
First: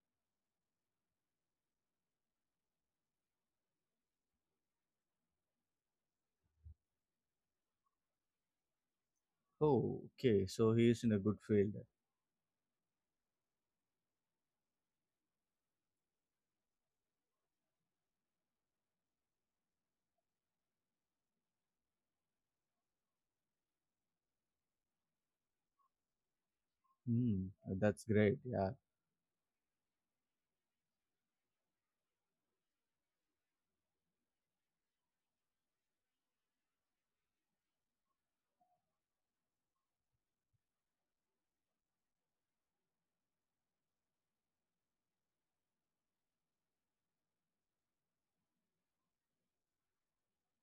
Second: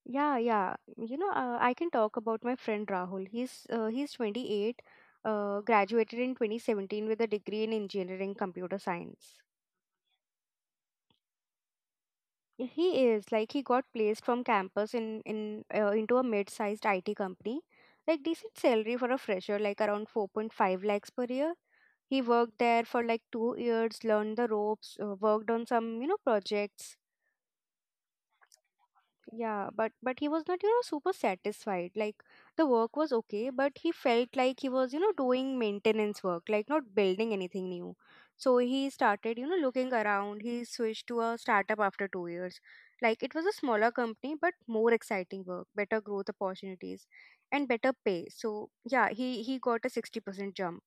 Speaker 1: Yeah, yeah. You know, I can talk about my friend Rahul. He's 28, graduated in 2017 with a degree in engineering computer science.
Speaker 2: Oh, okay, so he is in a good field.
Speaker 1: He is like he got placed from campus in into a mid-sized IT company. Like decent salary for a fresher, like around 4.5 lakhs per year. He worked there for like 2 years, learned the ropes, worked on some, you know, projects.
Speaker 2: Hmm, that's great. Yeah,
Speaker 1: Yeah, but he was not, you know, super satisfied. Like the work was okay, but he felt like he was, you know, doing maintenance work, like not building anything new. So he started, you know, looking around. He switched to a startup after 2 years. Like it was a smaller company, but more exciting work, better growth opportunities, and better pay. So yeah, he got a 60% jump.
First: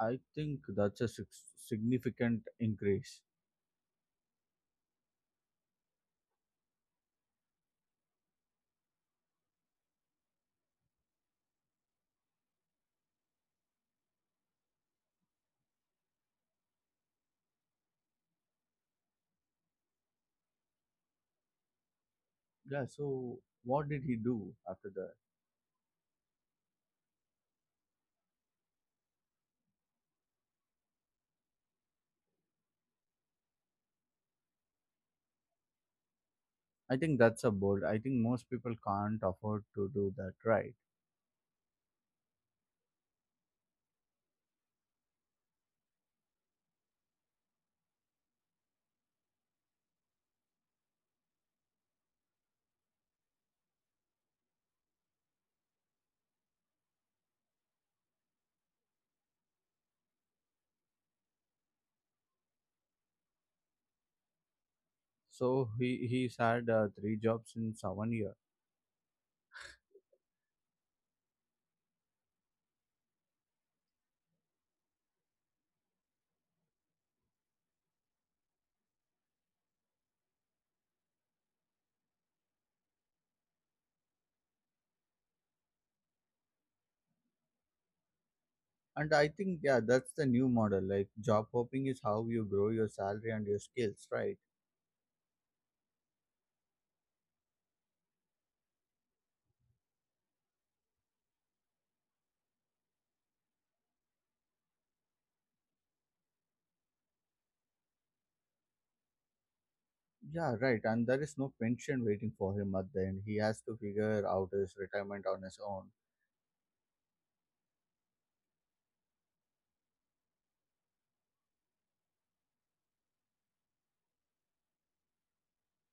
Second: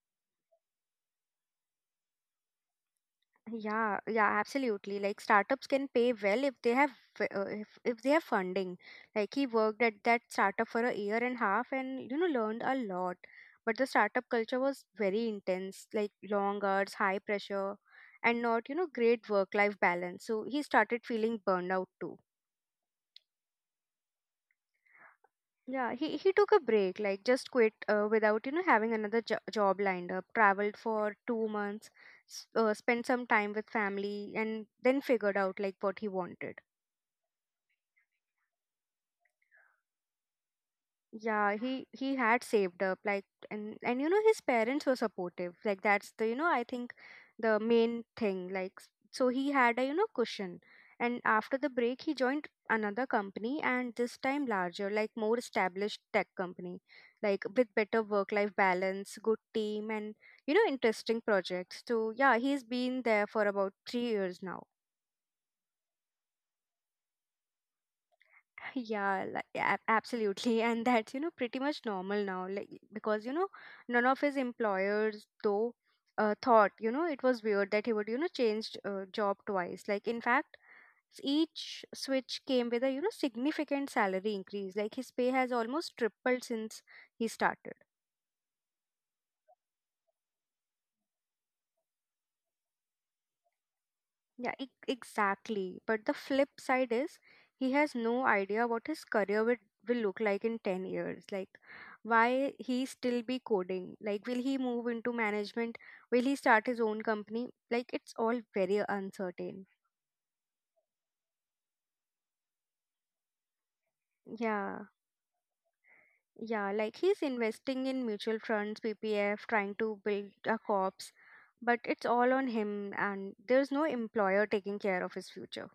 Speaker 2: I think that's significant increase.
Speaker 1: Yeah, yeah, absolutely. Like startups can pay well if they have if they have funding. Like he worked at that startup for a year and a half, and you know learned a lot. But the startup culture was very intense, like long hours, high pressure, and not, you know, great work-life balance. So he started feeling burned out too.
Speaker 2: Yeah, so what did he do after that?
Speaker 1: Yeah, he took a break, like just quit without, you know, having another job lined up, traveled for 2 months, spent some time with family, and then figured out like what he wanted.
Speaker 2: I think that's a bold. I think most people can't afford to do that, right?
Speaker 1: Yeah, he had saved up, like, and you know his parents were supportive. Like that's the, you know, I think the main thing, so he had a, you know, cushion. And after the break he joined another company, and this time larger, like more established tech company, like with better work life balance, good team, and you know interesting projects. So yeah, he's been there for about 3 years now.
Speaker 2: So he he's had three jobs in 7 year,
Speaker 1: Yeah, like, yeah, absolutely. And that's, you know, pretty much normal now. Like, because, you know, none of his employers, though, thought, you know, it was weird that he would, you know, change job twice. Like, in fact, each switch came with a, you know, significant salary increase. Like, his pay has almost tripled since he started.
Speaker 2: and I think yeah, that's the new model. Like job hopping is how you grow your salary and your skills, right?
Speaker 1: Yeah, exactly. But the flip side is he has no idea what his will look like in 10 years. Like, why he still be coding? Like, will he move into management? Will he start his own company? Like, it's all very uncertain.
Speaker 2: Yeah, right. And there is no pension waiting for him at the end. He has to figure out his
Speaker 1: Yeah,
Speaker 2: retirement on his own.
Speaker 1: yeah. Like, he's investing in mutual funds, PPF, trying to build a corpse, but it's all on him, and there's no employer taking care of his future.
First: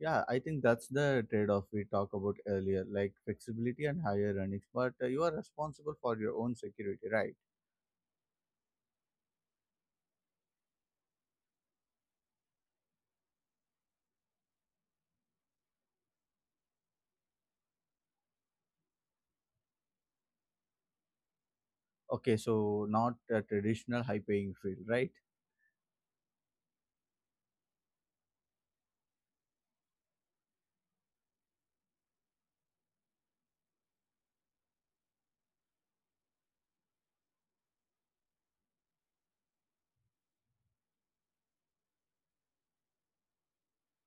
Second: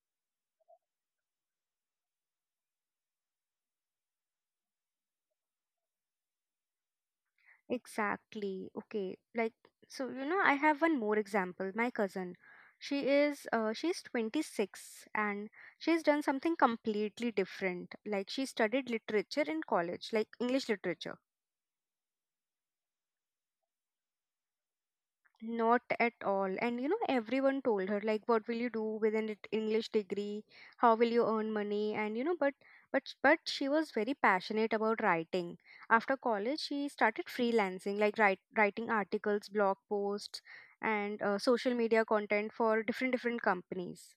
Speaker 2: Yeah, I think that's the trade-off we talked about earlier, like flexibility and higher earnings. But you are responsible for your own security, right?
Speaker 1: Exactly. Okay. Like so you know I have one more example. My cousin. She's 26, and she's done something completely different. Like she studied literature in college, like English literature.
Speaker 2: Okay, so not a traditional high-paying field, right?
Speaker 1: Not at all. And you know, everyone told her like, "What will you do with an English degree? How will you earn money?" And you know, but she was very passionate about writing. After college, she started freelancing, like writing articles, blog posts, and social media content for different companies.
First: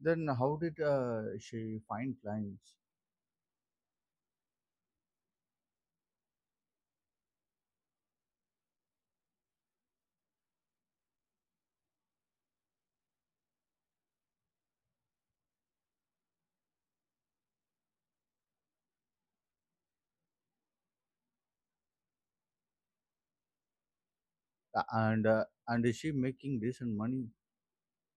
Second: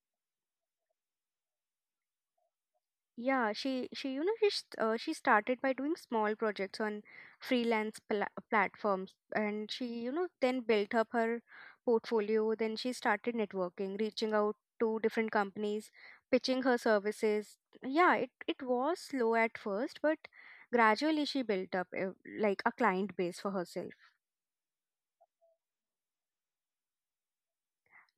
Speaker 2: Then how did she find clients?
Speaker 1: Yeah, she you know she st- she started by doing small projects on freelance platforms, and she you know then built up her portfolio. Then she started networking, reaching out to different companies, pitching her services. Yeah, it was slow at first, but gradually she built up like a client base for herself.
Speaker 2: And and is she making decent money?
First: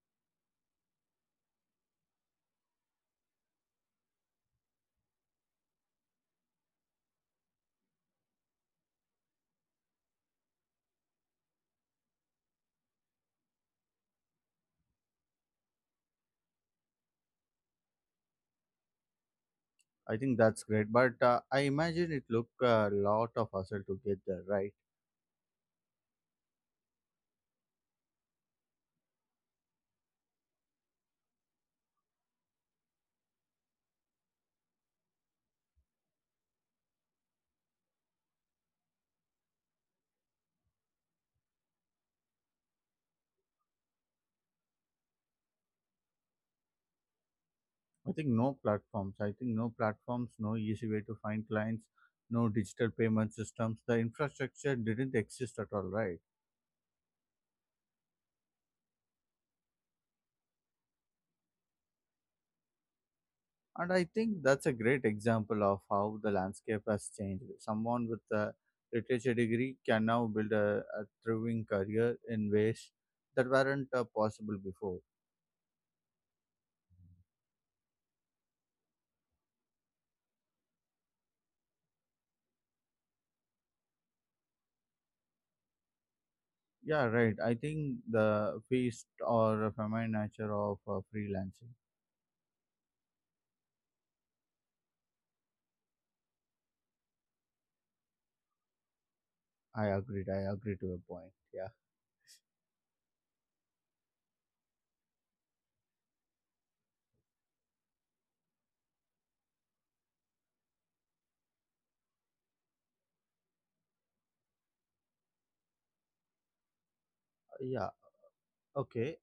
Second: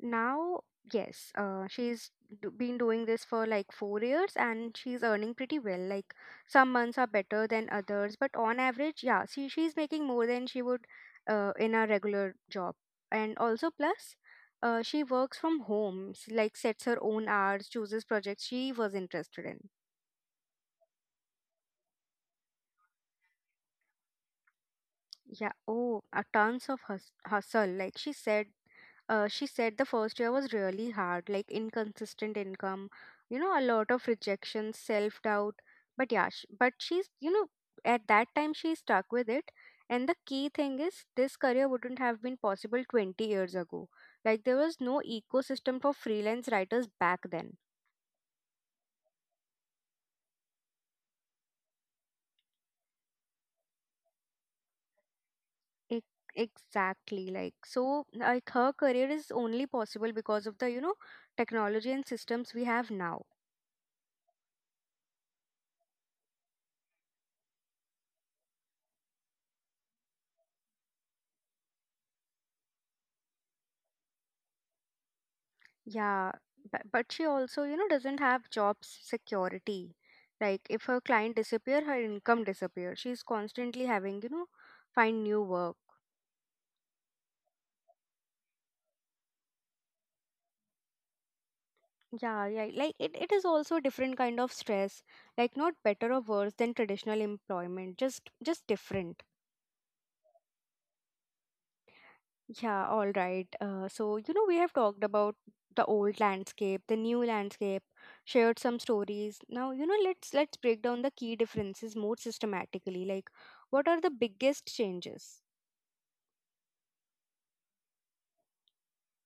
Speaker 1: Now, yes, she's been doing this for like 4 years, and she's earning pretty well. Like some months are better than others, but on average, yeah, she she's making more than she would in a regular job. And also plus, she works from home, like sets her own hours, chooses projects she was interested in.
Speaker 2: I think that's great, but I imagine it took a lot of hustle to get there, right?
Speaker 1: Yeah. Oh, a tons of hustle. Like she said, she said the first year was really hard, like inconsistent income, you know, a lot of rejection, self doubt. But yeah, but she's, you know, at that time she stuck with it. And the key thing is, this career wouldn't have been possible 20 years ago. Like there was no ecosystem for freelance writers back then.
Speaker 2: I think no platforms, no easy way to find clients, no digital payment systems. The infrastructure didn't exist at all,
Speaker 1: Ex-
Speaker 2: right?
Speaker 1: Exactly. Like so, like her career is only possible because of the, you know, technology and systems we have now.
Speaker 2: And I think that's a great example of how the landscape has changed. Someone with a literature degree can now build a thriving career in ways that weren't possible before.
Speaker 1: Yeah, but, she also, you know, doesn't have job security. Like if her client disappear, her income disappear. She's constantly having, you know, find new work.
Speaker 2: Yeah, right. I think the feast or feminine nature of freelancing.
Speaker 1: Yeah, yeah. Like it is also a different kind of stress. Like not better or worse than traditional employment, just different.
Speaker 2: I agree to your point. Yeah.
Speaker 1: Yeah, all right. So, you know, we have talked about the old landscape, the new landscape, shared some stories. Now, you know, let's break down the key differences more systematically. Like, what are the biggest changes?
Speaker 2: Yeah. Okay.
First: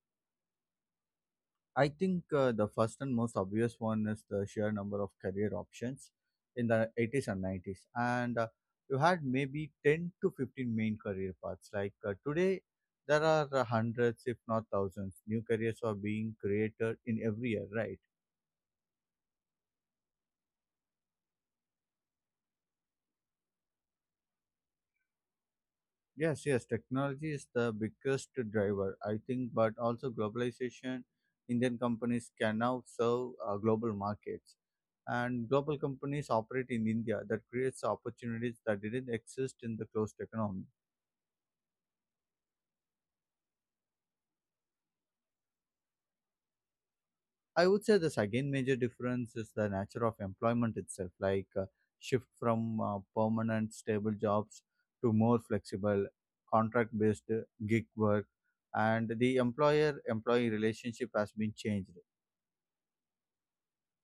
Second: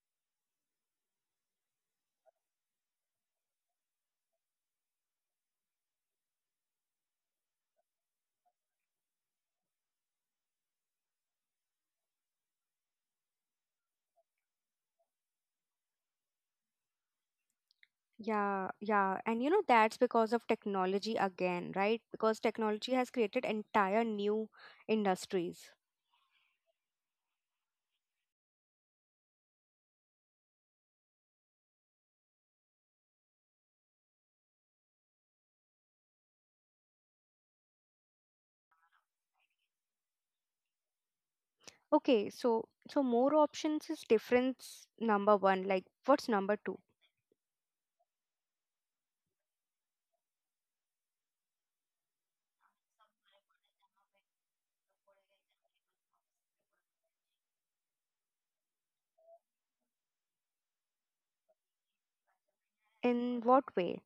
Speaker 2: I think the first and most obvious one is the sheer number of career options in the 80s and 90s. And You had maybe 10 to 15 main career paths. Today, there are hundreds, if not thousands, new careers are being created in every year, right?
Speaker 1: Yeah, yeah. And you know, that's because of technology again, right? Because technology has created entire new industries.
Speaker 2: Yes, yes, technology is the biggest driver, I think, but also globalization. Indian companies can now serve global markets, and global companies operate in India. That creates opportunities that didn't exist in the closed economy.
Speaker 1: Okay, so so more options is difference number one. Like, what's number two?
Speaker 2: I would say the second major difference is the nature of employment itself, like shift from permanent stable jobs to more flexible contract-based gig work, and the employer-employee relationship has been changed.
Speaker 1: In what way?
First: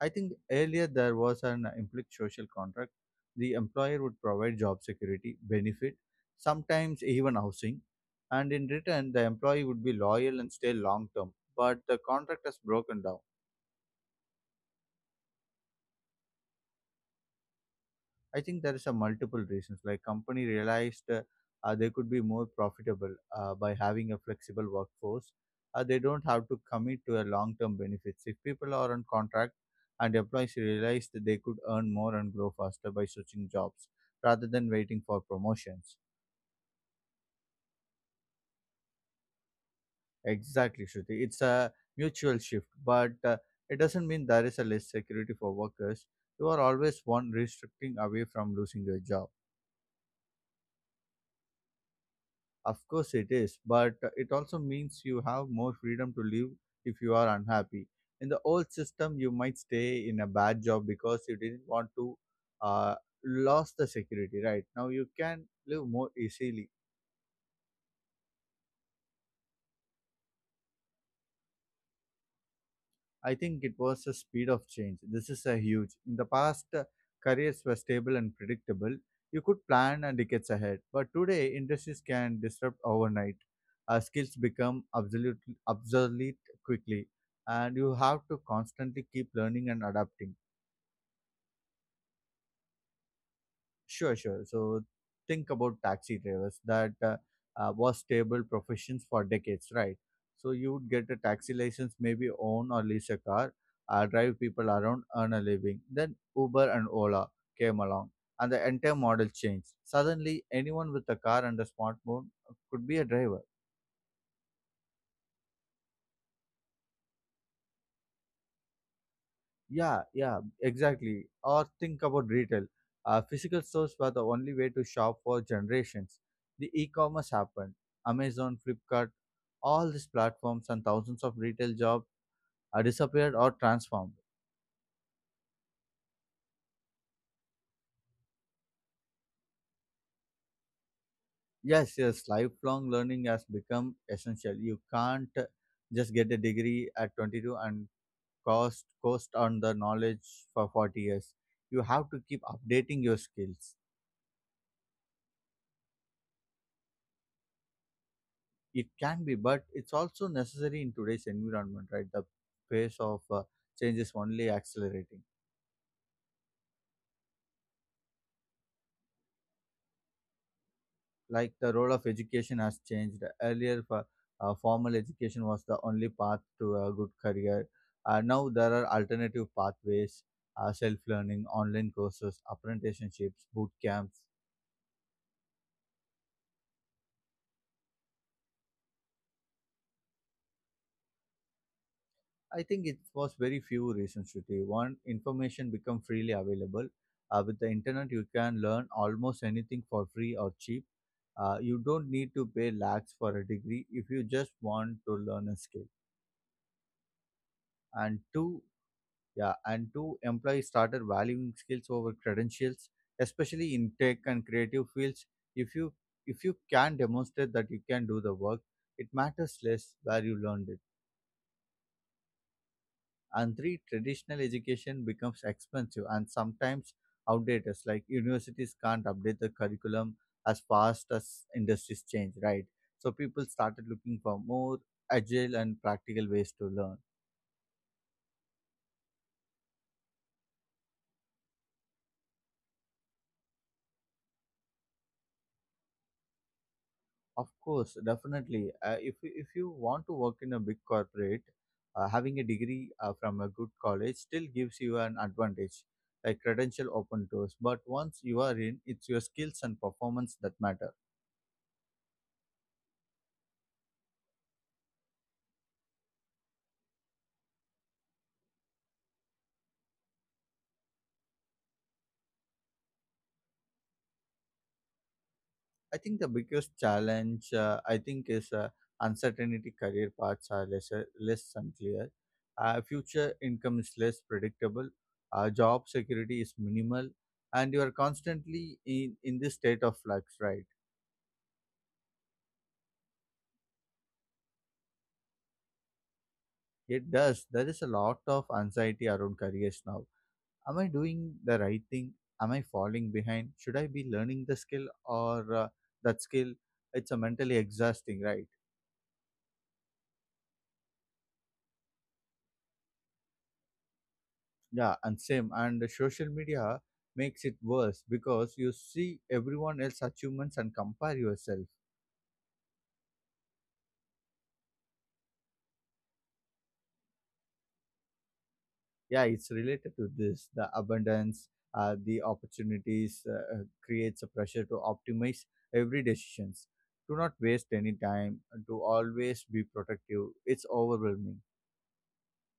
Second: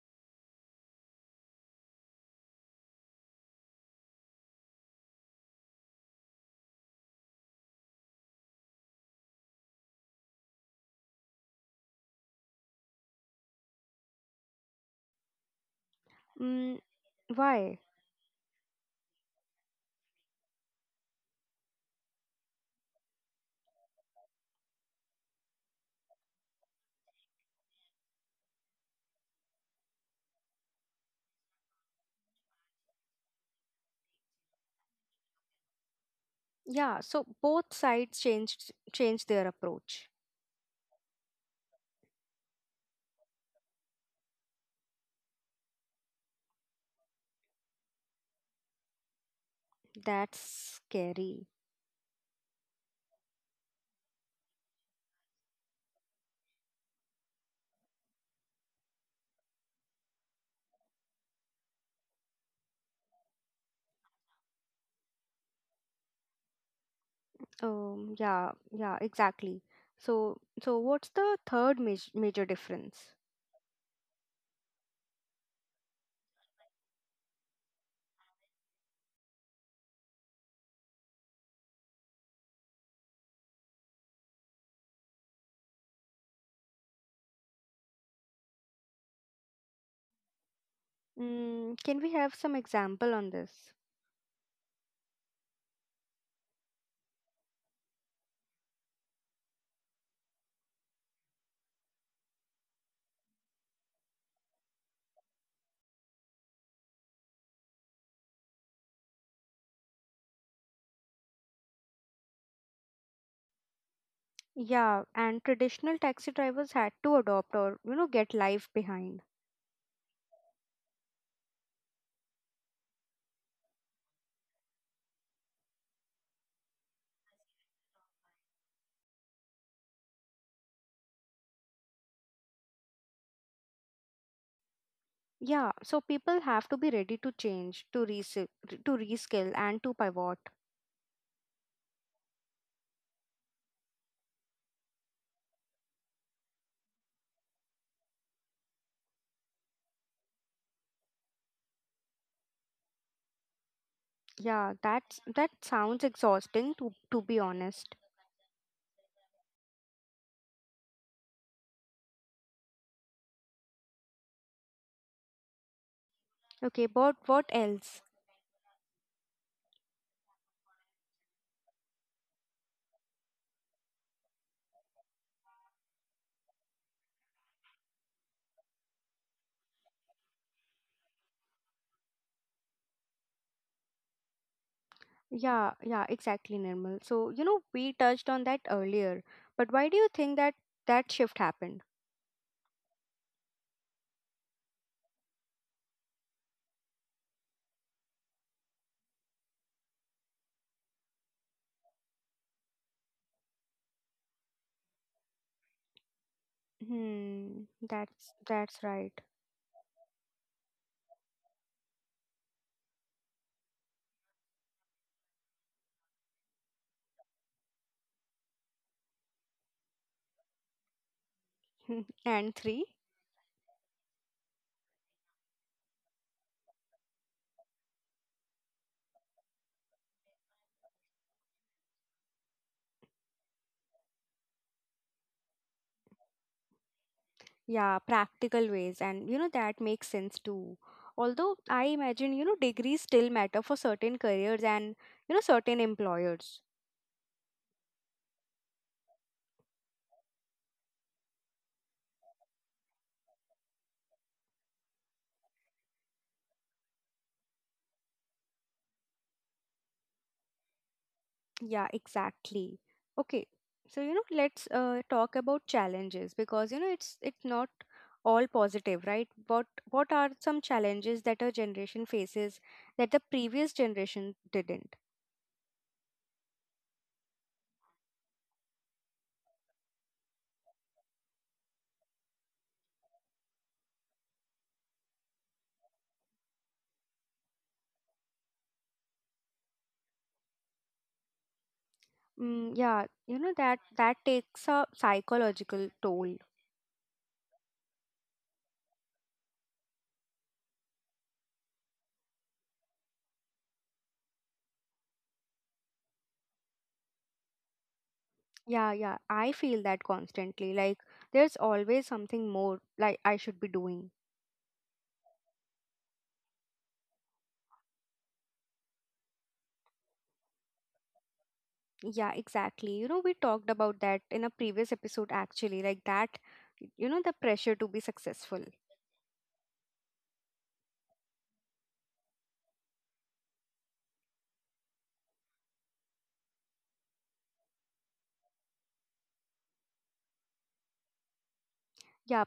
Speaker 2: I think earlier there was an implied social contract. The employer would provide job security, benefit, sometimes even housing, and in return, the employee would be loyal and stay long term. But the contract has broken down.
Speaker 1: Mm, why?
Speaker 2: I think there is a multiple reasons. Like company realized they could be more profitable by having a flexible workforce. They don't have to commit to a long-term benefits. If people are on contract and employees realize that they could earn more and grow faster by switching jobs rather than waiting for promotions.
Speaker 1: Yeah, so both sides changed their approach.
Speaker 2: Exactly, Shruti. It's a mutual shift, but it doesn't mean there is a less security for workers. You are always one restricting away from losing your job.
Speaker 1: That's scary.
Speaker 2: Of course, it is, but it also means you have more freedom to live if you are unhappy. In the old system, you might stay in a bad job because you didn't want to uh, lose the security, right? Now you can live more easily.
Speaker 1: Yeah, yeah, exactly. So, so what's the third major difference?
Speaker 2: I think it was the speed of change. This is a huge. In the past, careers were stable and predictable. You could plan and decades ahead. But today, industries can disrupt overnight. Skills become absolutely obsolete quickly, and you have to constantly keep learning and adapting.
Speaker 1: Mm, can we have some example on this?
Speaker 2: Sure, sure. So think about taxi drivers that was stable professions for decades, right? So you would get a taxi license, maybe own or lease a car, drive people around, earn a living. Then Uber and Ola came along, and the entire model changed. Suddenly, anyone with a car and a smartphone could be a driver.
Speaker 1: Yeah, and traditional taxi drivers had to adopt or, you know, get life behind.
Speaker 2: Yeah, yeah, exactly. Or think about retail. Physical stores were the only way to shop for generations. The e-commerce happened. Amazon, Flipkart, all these platforms and thousands of retail jobs are disappeared or transformed.
Speaker 1: Yeah, so people have to be ready to change, to reskill and to pivot.
Speaker 2: Yes, yes, lifelong learning has become essential. You can't just get a degree at 22 and cost on the knowledge for 40 years. You have to keep updating your skills.
Speaker 1: That sounds exhausting to be honest.
Speaker 2: It can be, but it's also necessary in today's environment, right? The pace of change is only accelerating.
Speaker 1: Okay, but what else?
Speaker 2: Like the role of education has changed. Earlier, formal education was the only path to a good career. Now there are alternative pathways, self-learning, online courses, apprenticeships, boot camps.
Speaker 1: Yeah, yeah, exactly, Nirmal. So, you know, we touched on that earlier, but why do you think that shift happened?
Speaker 2: I think it was very few reasons to take. One, information become freely available. With the internet, you can learn almost anything for free or cheap. You don't need to pay lakhs for a degree if you just want to learn a skill.
Speaker 1: Hmm,
Speaker 2: And
Speaker 1: that's
Speaker 2: two,
Speaker 1: that's right.
Speaker 2: yeah, and two, employees started valuing skills over credentials, especially in tech and creative fields. If you if you can demonstrate that you can do the work, it matters less where you learned it.
Speaker 1: [LAUGHS] And three?
Speaker 2: And three, traditional education becomes expensive and sometimes outdated. Like universities can't update the curriculum as fast as industries change, right? So people started looking for more agile and practical ways to learn.
Speaker 1: Yeah, practical ways, and you know that makes sense too. Although I imagine, you know, degrees still matter for certain careers and you know certain employers.
Speaker 2: Of course, definitely. If you want to work in a big corporate, having a degree from a good college still gives you an advantage. Like credential open doors, but once you are in, it's your skills and performance that matter.
Speaker 1: Yeah, exactly. Okay, so you know, let's talk about challenges because you know it's not all positive, right? What are some challenges that our generation faces that the previous generation didn't?
Speaker 2: I think the biggest challenge, I think, is uncertainty. Career paths are less, less unclear. Future income is less predictable. Job security is minimal, and you are constantly in this state of flux, right?
Speaker 1: Mm, yeah, you know that takes a psychological toll.
Speaker 2: It does. There is a lot of anxiety around careers now. Am I doing the right thing? Am I falling behind? Should I be learning the skill or that skill? It's a mentally exhausting, right?
Speaker 1: Yeah, yeah, I feel that constantly. Like, there's always something more like I should be doing.
Speaker 2: Yeah, and same. And the social media makes it worse because you see everyone else achievements and compare yourself.
Speaker 1: Yeah, exactly. You know, we talked about that in a previous episode actually, like that, you know, the pressure to be successful.
Speaker 2: Yeah, it's related to this. The opportunities creates a pressure to optimize every decisions. Do not waste any time. To always be productive. It's overwhelming.
Speaker 1: Yeah,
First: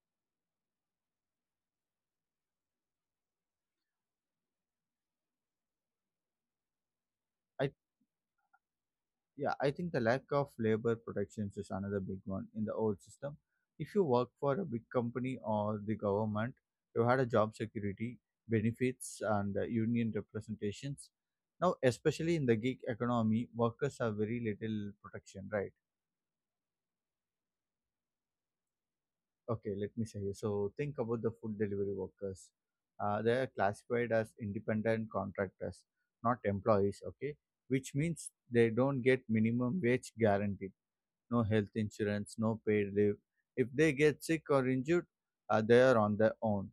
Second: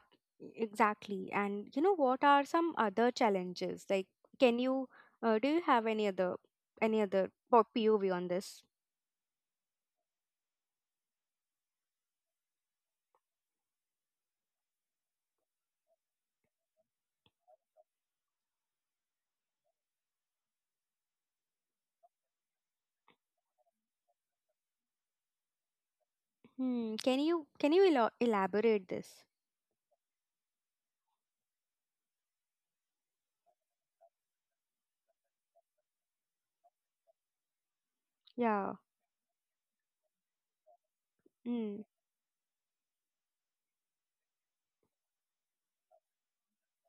Speaker 1: exactly. And you know, what are some other challenges? Like, can you, do you have any other,
Speaker 2: I
Speaker 1: POV on this?
Speaker 2: Yeah, I think the lack of labor protections is another big one in the old system. If you work for a big company or the government, you had a job security, benefits, and union representations. Now, especially in the gig economy, workers have very little protection, right?
Speaker 1: Hmm, can you elo elaborate this?
Speaker 2: Okay, let me say you. So, think about the food delivery workers. They are classified as independent contractors, not employees, okay? Which means
Speaker 1: Yeah.
Speaker 2: they don't get minimum wage guaranteed, no health
Speaker 1: Mm,
Speaker 2: insurance, no paid leave. If they get sick or injured, they are on their own.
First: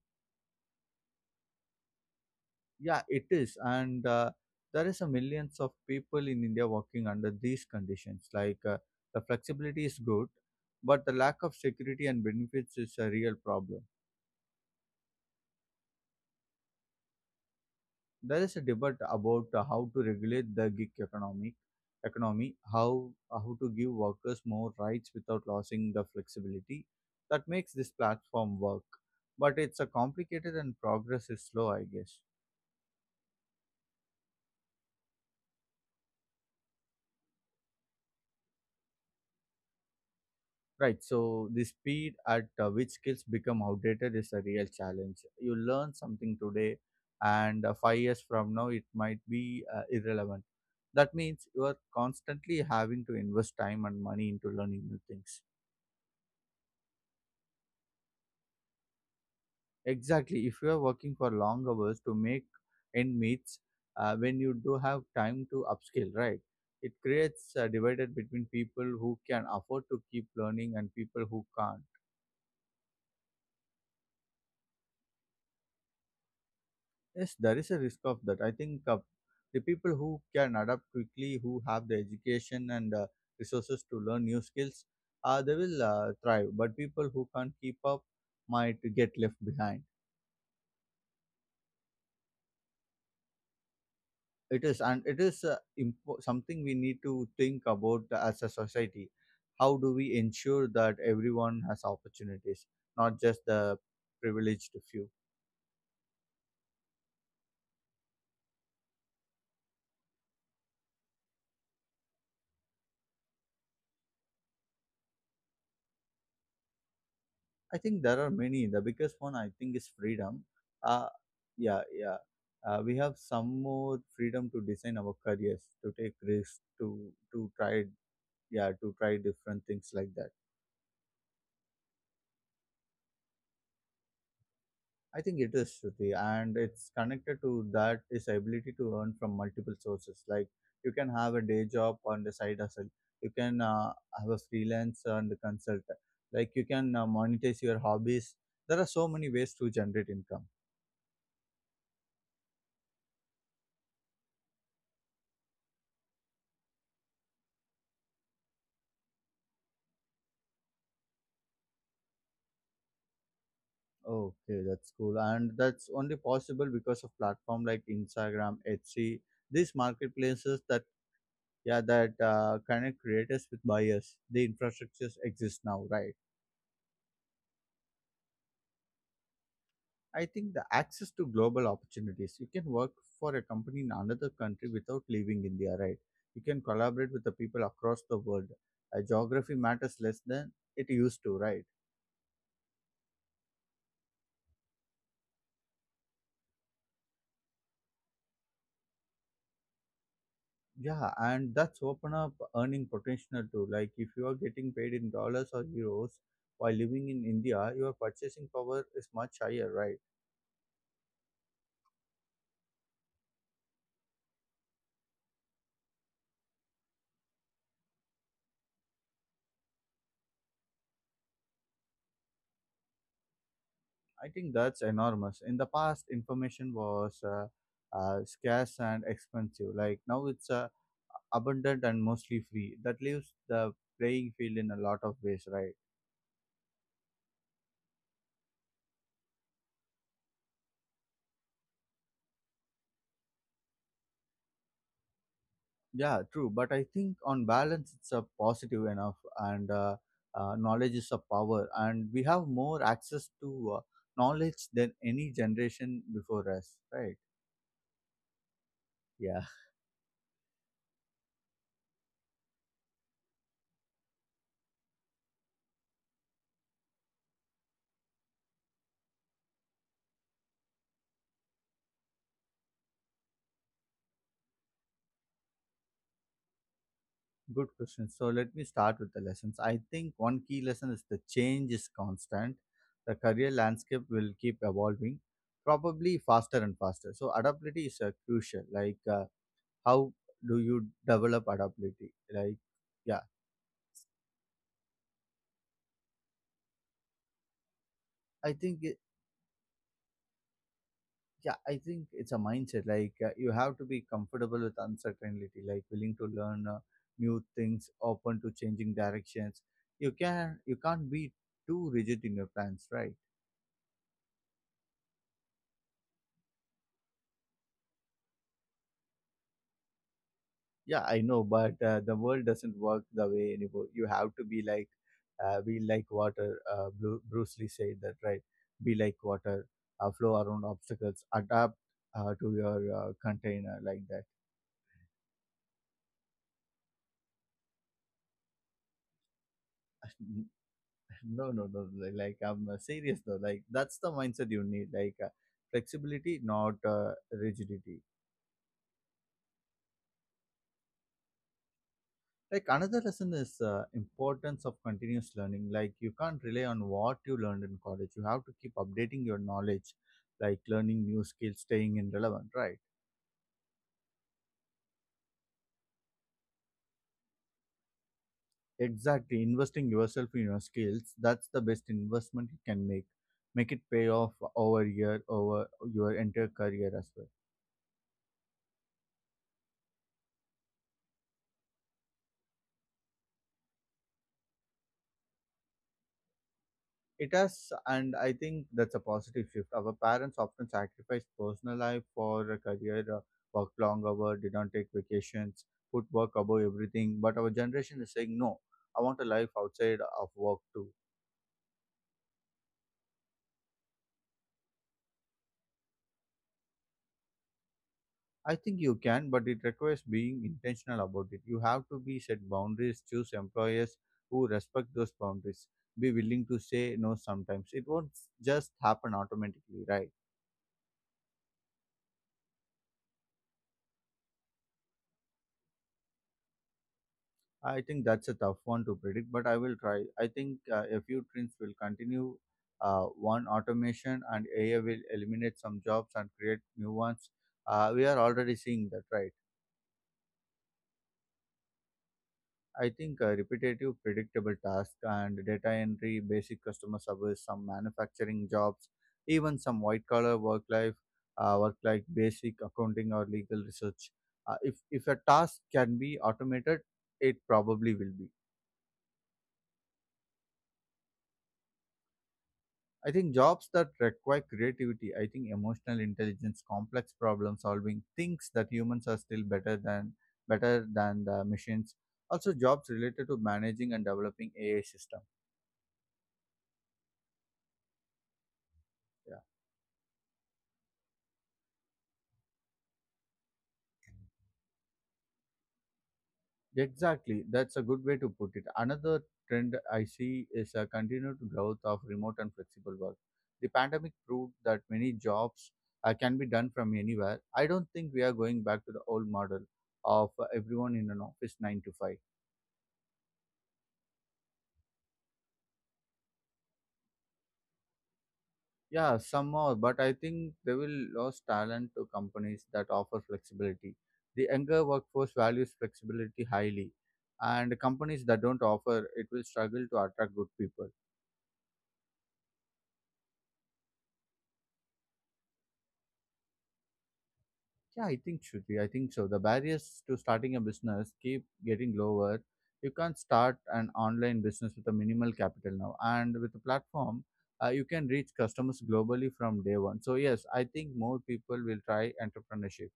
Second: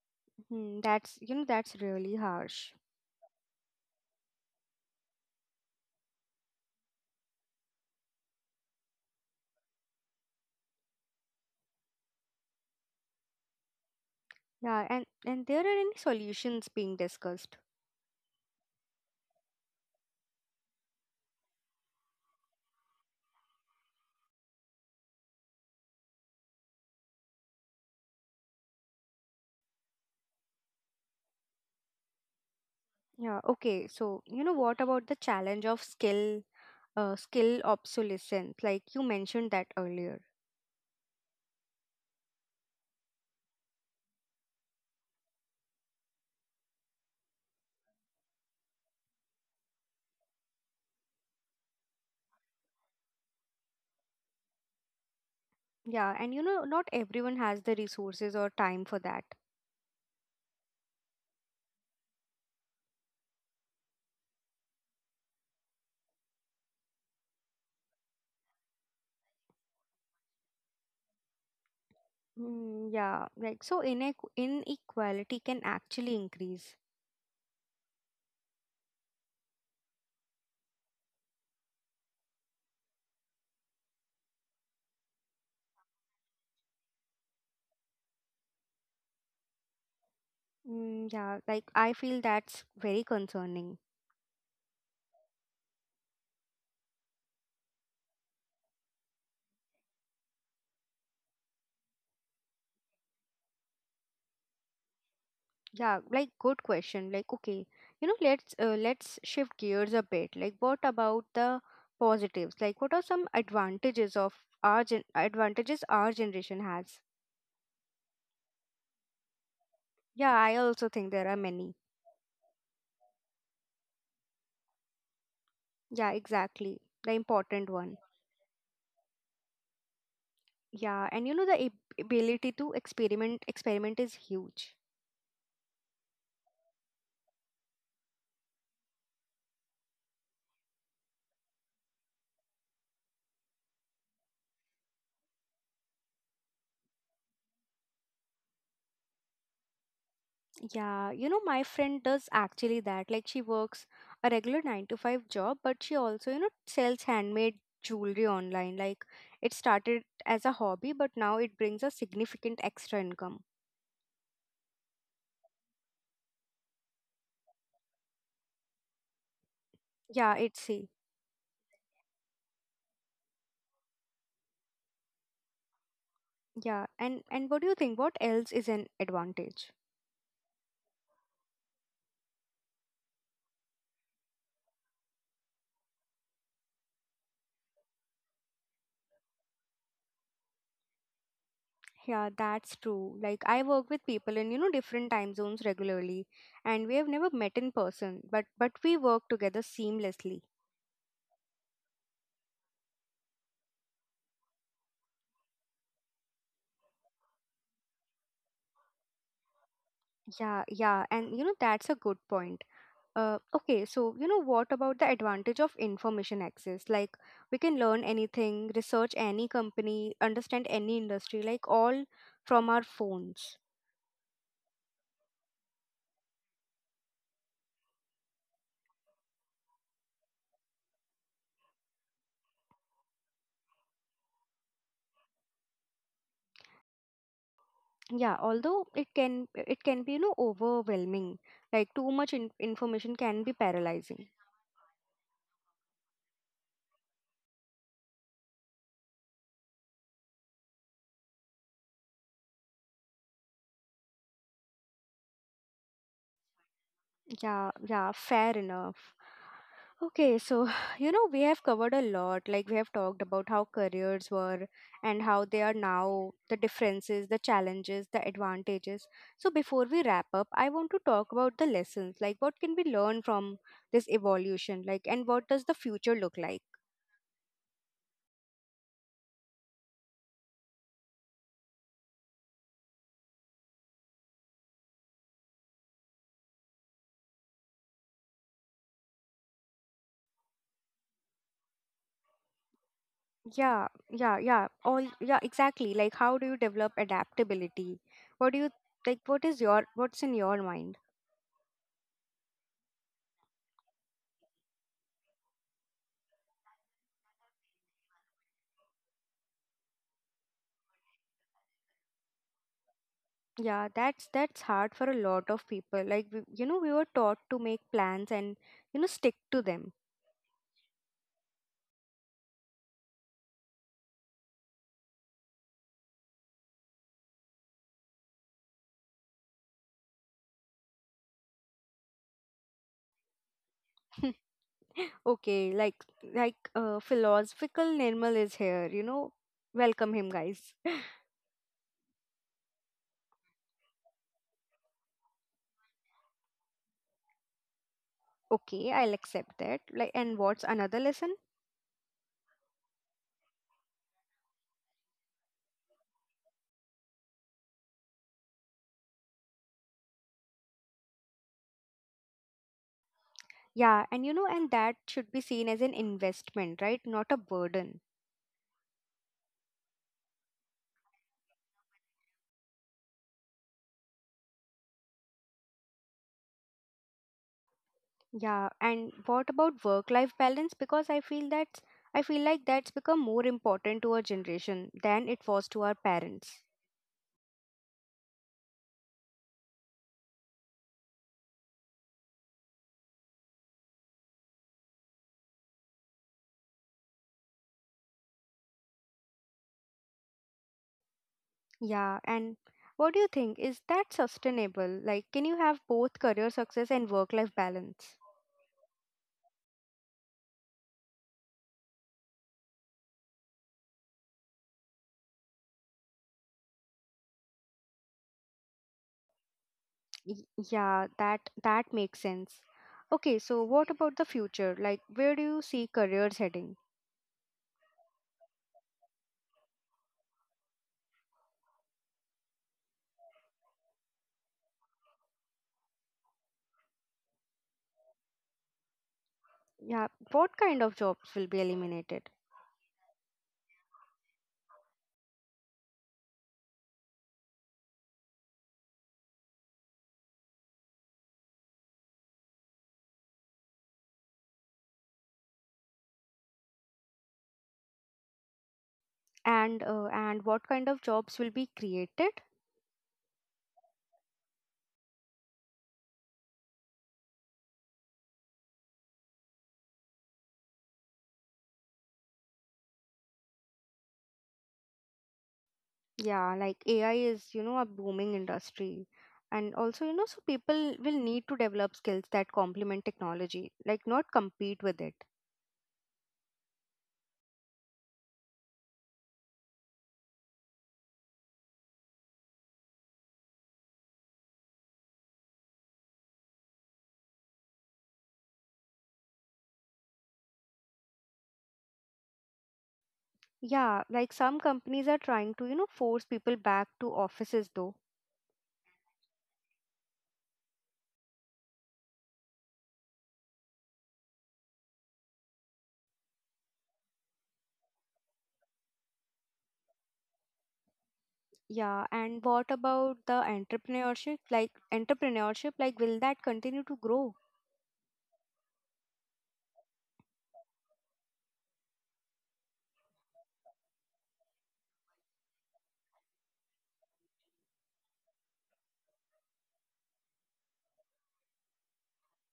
Speaker 1: mm, that's, you know, that's really harsh.
Speaker 2: Yeah, it is, and there is a millions of people in India working under these conditions. The flexibility is good, but the lack of security and benefits is a real problem.
Speaker 1: Yeah, and there are any solutions being discussed?
Speaker 2: There is a debate about how to regulate the gig economy, how to give workers more rights without losing the flexibility that makes this platform work. But it's a complicated and progress is slow, I guess.
Speaker 1: Yeah, okay. So, you know, what about the challenge of skill, skill obsolescence? Like you mentioned that earlier.
Speaker 2: Right. So the speed at which skills become outdated is a real challenge. You learn something today, and 5 years from now it might be irrelevant. That means you are constantly having to invest time and money into learning new things.
Speaker 1: Yeah, and you know, not everyone has the resources or time for that.
Speaker 2: Exactly. If you are working for long hours to make end meets, when you do have time to upskill, right? It creates a divided between people who can afford to keep learning and people who can't.
Speaker 1: Mm, yeah, like so inequality can actually increase.
Speaker 2: Yes, there is a risk of that. I think the people who can adapt quickly, who have the education and resources to learn new skills, they will thrive. But people who can't keep up might get left behind.
Speaker 1: Mm, yeah, like I feel that's very concerning.
Speaker 2: It is, and it is something we need to think about as a society. How do we ensure that everyone has opportunities, not just the privileged few?
Speaker 1: Yeah, like good question. Like okay, you know, let's shift gears a bit. Like what about the positives? Like what are some advantages of advantages our generation has?
Speaker 2: I think there are many. The biggest one I think is
Speaker 1: Yeah,
Speaker 2: freedom.
Speaker 1: I also
Speaker 2: Uh,
Speaker 1: think there are many.
Speaker 2: yeah, yeah. We have some more freedom to design our careers, to take
Speaker 1: Yeah,
Speaker 2: risks,
Speaker 1: exactly.
Speaker 2: to
Speaker 1: The
Speaker 2: to
Speaker 1: important
Speaker 2: try,
Speaker 1: one.
Speaker 2: yeah, to try different things like that.
Speaker 1: Yeah, and you know the ability to experiment is huge.
Speaker 2: I think it is Shruti, and it's connected to that is ability to earn from multiple sources. Like you can have a day job on the side hustle, you can have a freelance and a consultant, like you can monetize your hobbies. There are so many ways to generate income.
Speaker 1: Yeah, you know, my friend does actually that. Like, she works a regular 9 to 5 job, but she also, you know, sells handmade jewelry online. Like, it started as a hobby, but now it brings a significant extra income.
Speaker 2: Okay, that's cool, and that's only possible because of platform like Instagram, Etsy, these
Speaker 1: Yeah, it's
Speaker 2: marketplaces
Speaker 1: see.
Speaker 2: that yeah that connect creators with buyers. The infrastructures exist now, right?
Speaker 1: Yeah, and what do you think? What else is an advantage?
Speaker 2: I think the access to global opportunities. You can work for a company in another country without leaving India, right? You can collaborate with the people across the world. Geography matters less than it used to, right?
Speaker 1: Yeah, that's true. Like, I work with people in, you know, different time zones regularly, and we have never met in person, but we work together seamlessly.
Speaker 2: Yeah, and that's open up earning potential too. Like if you are getting paid in dollars or euros while living in India, your purchasing power is much higher, right?
Speaker 1: Yeah, yeah, and you know, that's a good point. Okay, so you know what about the advantage of information access? Like we can learn anything, research any company, understand any industry, like all from our phones.
Speaker 2: I think that's enormous. In the past, information was scarce and expensive. Like now, it's abundant and mostly free. That leaves the playing field in a lot of ways, right?
Speaker 1: Yeah, although it can be you know overwhelming. Like too much information can be paralyzing.
Speaker 2: Yeah, true. But I think on balance, it's a positive enough, and knowledge is a power, and we have more access to knowledge than any generation before us, right?
Speaker 1: Yeah, yeah, fair enough.
Speaker 2: Yeah.
Speaker 1: Okay, so [SIGHS] you know, we have covered a lot. Like, we have talked about how careers were and how they are now, the differences, the challenges, the advantages. So, before we wrap up, I want to talk about the lessons. Like, what can we learn from this evolution? Like, and what does the future look like?
Speaker 2: Good question. So let me start with the lessons. I think one key lesson is the change is constant. The career landscape will keep evolving, probably faster and faster. So adaptability is crucial. How do you develop adaptability? Yeah,
Speaker 1: Yeah, yeah, yeah. All, yeah, exactly. Like, how do you develop adaptability?
Speaker 2: I
Speaker 1: What do
Speaker 2: think
Speaker 1: you,
Speaker 2: it,
Speaker 1: like, what is your, what's in your mind?
Speaker 2: yeah, I think it's a mindset. Like, you have to be comfortable with uncertainty. Like willing to learn new things, open to changing directions. You can't be too rigid in your plans, right?
Speaker 1: That's hard for a lot of people. Like you know, we were taught to make plans and you know stick to them.
Speaker 2: Yeah, I know, but the world doesn't work the way anymore. You have to be like water. Bruce Lee said that, right? Be like water, flow around obstacles, adapt to your container like that.
Speaker 1: [LAUGHS] Okay, like philosophical Nirmal is here. You know,
Speaker 2: [LAUGHS]
Speaker 1: welcome him, guys.
Speaker 2: no, no,
Speaker 1: [LAUGHS]
Speaker 2: no. li- Like I'm serious though. Like that's the mindset you need. Like, flexibility, not rigidity.
Speaker 1: Okay, I'll accept that. Like, and what's another lesson?
Speaker 2: Like another lesson is importance of continuous learning. Like you can't rely on what you learned in college. You have to keep updating your knowledge, like learning new skills, staying in relevant, right?
Speaker 1: Yeah, and you know, and that should be seen as an investment, right? Not a burden.
Speaker 2: Exactly. Investing yourself in your skills, that's the best investment you can make. Make it pay off over year, over your entire career as well.
Speaker 1: Yeah, and what about work-life balance? Because I feel like that's become more important to our generation than it was to our parents.
Speaker 2: It has, and I think that's a positive shift. Our parents often sacrificed personal life for a career, work long hours, didn't take vacations, put work above everything. But our generation is saying, no, I want a life outside of work too.
Speaker 1: Yeah, and what do you think? Is that sustainable? Like, can you have both career success and work-life balance?
Speaker 2: I think you can, but it requires being intentional about it. You have to be set boundaries, choose employers who respect those boundaries, be willing to say no sometimes. It won't just happen automatically, right?
Speaker 1: Y- Yeah, that makes sense. Okay, so what about the future? Like, where do you see careers heading?
Speaker 2: I think that's a tough one to predict, but I will try. I think a few trends will continue. One, automation and AI will eliminate some jobs and create new ones. We are already seeing that, right?
Speaker 1: Yeah, what kind of jobs will be eliminated?
Speaker 2: I think repetitive, predictable tasks and data entry, basic customer service, some manufacturing jobs, even some white collar work life, work like basic accounting or legal research. If a task can be automated, it probably will be.
Speaker 1: And what kind of jobs will be created?
Speaker 2: I think jobs that require creativity, I think emotional intelligence, complex problem solving, things that humans are still better than the machines. Also jobs related to managing and developing AI system.
Speaker 1: Yeah, like AI is, you know, a booming industry.
Speaker 2: Yeah.
Speaker 1: And also, you know, so people will need to develop skills that complement technology, like not compete with it.
Speaker 2: Exactly. That's a good way to put it. Another trend I see is a continued growth of remote and flexible work. The pandemic proved that many jobs can be done from anywhere. I don't think we are going back to the old model of everyone in an office 9 to 5.
Speaker 1: Yeah, like some companies are trying to, you know, force people back to offices though.
Speaker 2: Yeah, some more, but I think they will lose talent to companies that offer flexibility. The younger workforce values flexibility highly, and companies that don't offer it will struggle to attract good people.
Speaker 1: Yeah, and what about the entrepreneurship? Like will that continue to grow?
Speaker 2: Yeah, I think so. The barriers to starting a business keep getting lower. You can't start an online business with a minimal capital now, and with a platform, you can reach customers globally from day one. So yes, I think more people will try entrepreneurship.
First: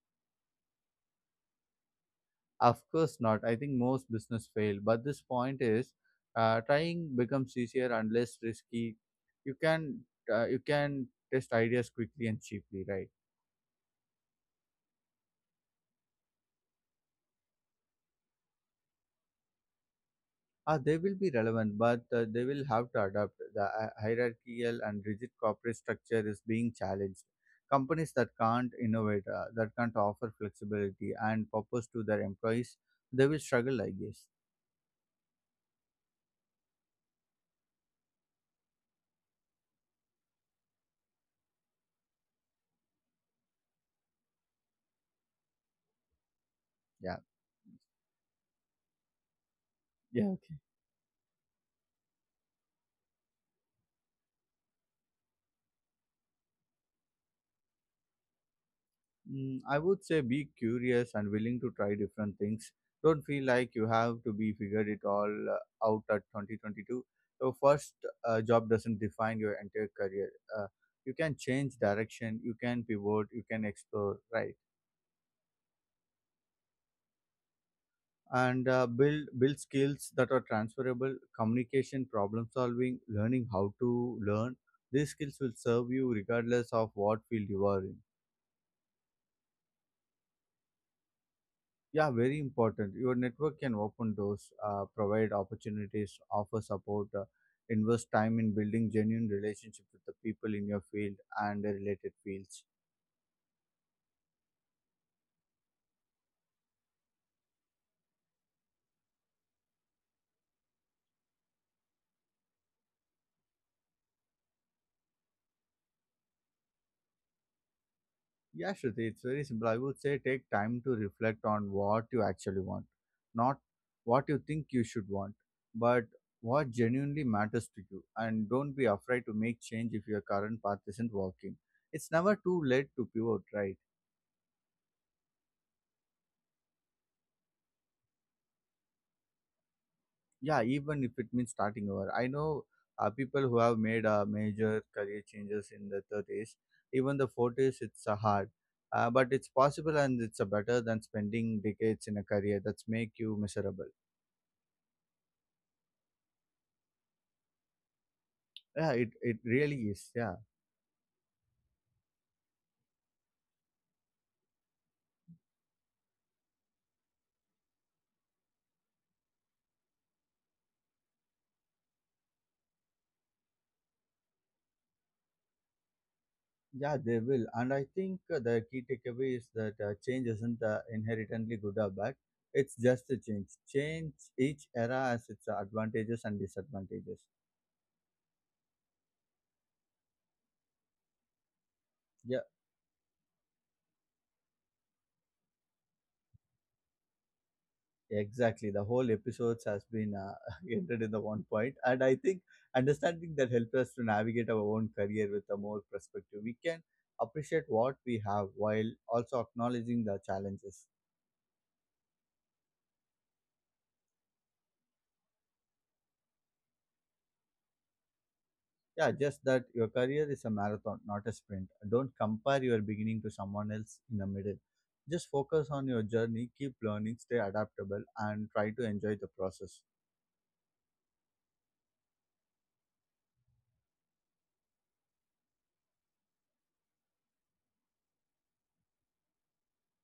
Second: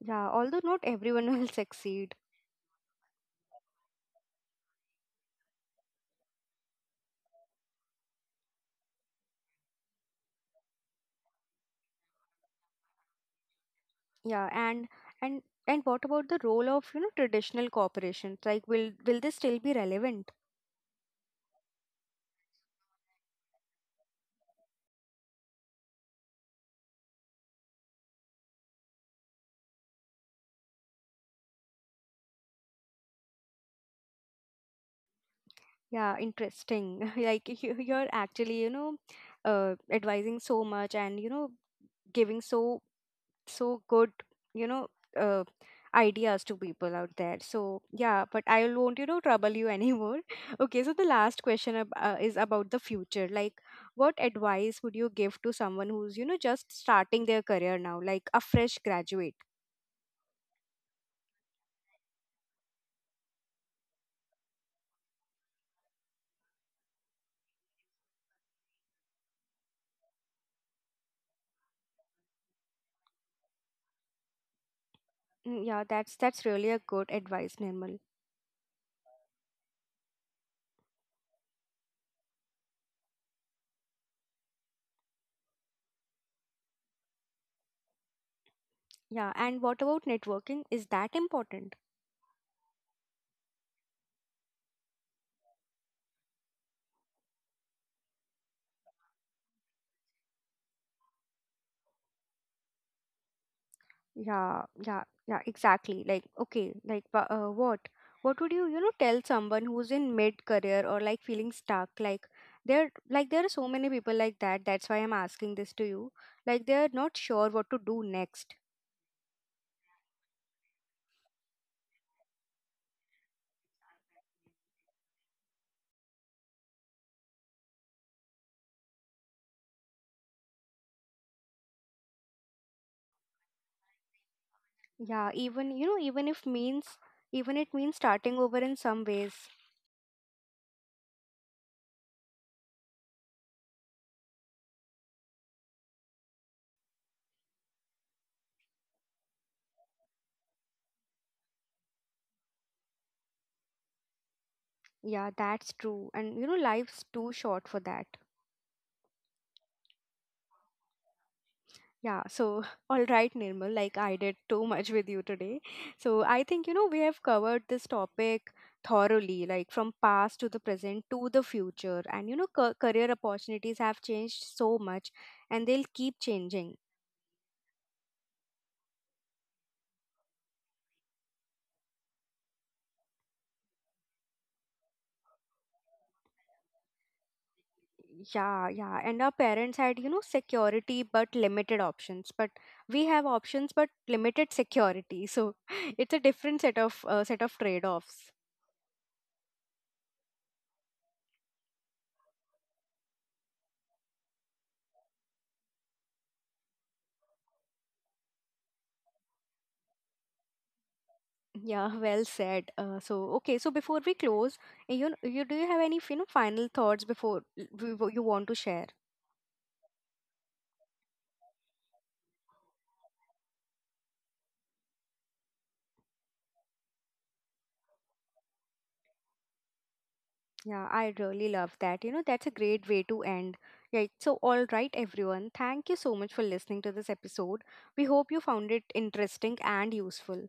Speaker 1: Yeah, although not everyone [LAUGHS] will succeed.
Speaker 2: Of course not. I think most business fail. But this point is, trying becomes easier and less risky. You can you can test ideas quickly and cheaply, right?
Speaker 1: Yeah, and what about the role of, you know, traditional corporations? Like will this still be relevant?
Speaker 2: Ah, they will be relevant, but they will have to adapt. The hierarchical and rigid corporate structure is being challenged. Companies that can't innovate, that can't offer flexibility and purpose to their employees, they will struggle, I guess.
Speaker 1: Yeah, interesting. [LAUGHS] Like you, you're actually, you know, advising so much and, you know, giving so good, you know, uh, ideas to people out there.
Speaker 2: Yeah.
Speaker 1: So yeah, but I won't, you know, trouble you anymore. [LAUGHS]
Speaker 2: Yeah.
Speaker 1: Okay, so the last question is about the future. Like, what advice would you give to someone who's, you know, just starting their career now, like a fresh graduate?
Speaker 2: Mm, I would say be curious and willing to try different things. Don't feel like you have to be figured it all out at 2022. Your first job doesn't define your entire career. Uh, you can change direction, you can pivot, you can explore, right?
Speaker 1: Mm, yeah, that's really a good advice, Nirmal.
Speaker 2: And build skills that are transferable, communication, problem solving, learning how to learn. These skills will serve you regardless of what field you are in.
Speaker 1: Yeah, and what about networking? Is that important?
Speaker 2: Yeah, very important. Your network can open doors, provide opportunities, offer support, invest time in building genuine relationship with the people in your field and the related fields.
Speaker 1: Yeah, yeah, yeah, exactly. Like, okay, like, but what would you, you know, tell someone who's in mid-career or like feeling stuck? Like, like, there are so many people like that. That's why I'm asking this to you. Like, they're not sure what to do next.
Speaker 2: Yeah, Shruti, it's very simple. I would say take time to reflect on what you actually want, not what you think you should want, but what genuinely matters to you. And don't be afraid to make change if your current path isn't working. It's never too late to pivot, right?
Speaker 1: Yeah, even, you know, even if means, even it means starting over in some ways.
Speaker 2: Yeah, even if it means starting over. I know people who have made major career changes in the 30s, even the 40s, it's hard. But it's possible and it's better than spending decades in a career that's make you miserable.
Speaker 1: Yeah, that's true. And, you know, life's too short for that.
Speaker 2: Yeah, it really is. Yeah.
Speaker 1: Yeah, so [LAUGHS] all right, Nirmal, like I did too much with you today. So I think, you know, we have covered this topic thoroughly, like from past to the present to the future. And, you know, career opportunities have changed so much and they'll keep changing.
Speaker 2: Yeah, they will. And I think the key takeaway is that change isn't inherently good or bad. It's just a change. Each era has its advantages and disadvantages.
Speaker 1: Yeah, yeah. And our parents had, you know, security but limited options. But
Speaker 2: Yeah,
Speaker 1: we have options but limited security. So [LAUGHS] it's a different set of trade-offs.
Speaker 2: Exactly. The whole episodes has been [LAUGHS] ended in the one point, and I think understanding that helps us to navigate our own career with a more perspective. We can appreciate what we have while also acknowledging the challenges.
Speaker 1: Yeah, well said. So, okay, so before we close, you know, you do you have any you know final thoughts before you want to share?
Speaker 2: Yeah, just that your career is a marathon, not a sprint. Don't compare your beginning to someone else in the middle. Just focus on your journey, keep learning, stay adaptable, and try to enjoy the process.
Speaker 1: Yeah, I really love that. You know, that's a great way to end. Yeah, so all right, everyone. Thank you so much for listening to this episode. We hope you found it interesting and useful.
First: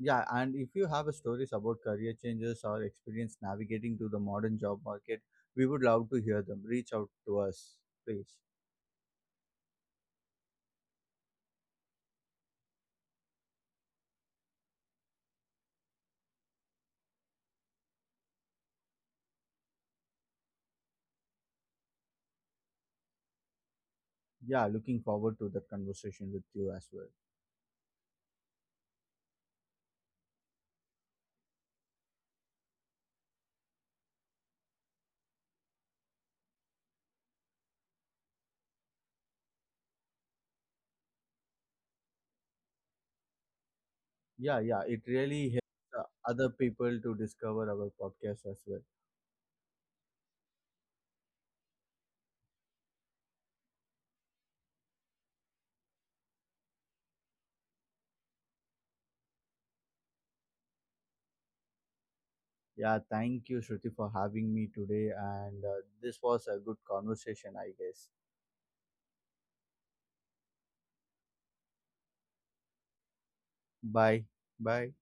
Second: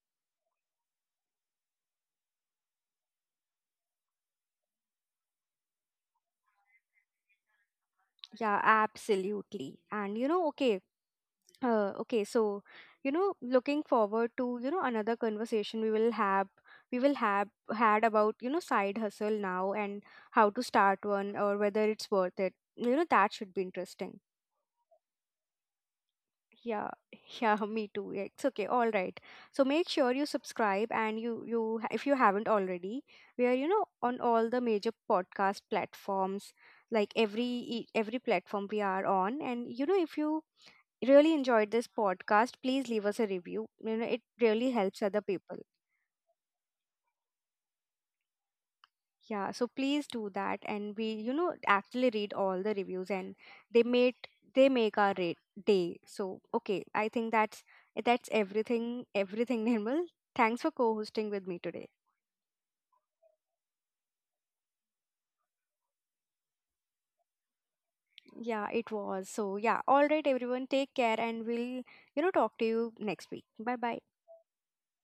Speaker 2: Yeah, and if you have a stories about career changes or experience navigating to the modern job market, we would love to hear them. Reach out to us, please.
Speaker 1: Yeah, absolutely. And you know, okay, okay, so you know, looking forward to you know another conversation we will have had about you know side hustle now and how to start one or whether it's worth it. You know that should be interesting.
Speaker 2: Yeah, looking forward to that conversation with you as
Speaker 1: Yeah,
Speaker 2: well.
Speaker 1: [LAUGHS] yeah, me too. Yeah, it's okay. All right. So make sure you subscribe and if you haven't already, we are you know on all the major podcast platforms like every platform we are on, and you know if you really enjoyed this podcast, please leave us a review. You know, it
Speaker 2: Yeah,
Speaker 1: really
Speaker 2: yeah,
Speaker 1: helps
Speaker 2: it
Speaker 1: other
Speaker 2: really
Speaker 1: people.
Speaker 2: helps other people to discover our podcast as well.
Speaker 1: Yeah, so please do that, and we, you know, actually read all the reviews, and they made they make our day. So okay, I think that's everything. Everything, [LAUGHS] Nirmal. Thanks for co-hosting with me today.
Speaker 2: Yeah, thank you, Shruti, for having me today. And this was a good conversation, I guess.
Speaker 1: Yeah, it was. So yeah, all right, everyone, take care, and we'll you know talk to you next week. Bye bye.
Speaker 2: Bye. Bye.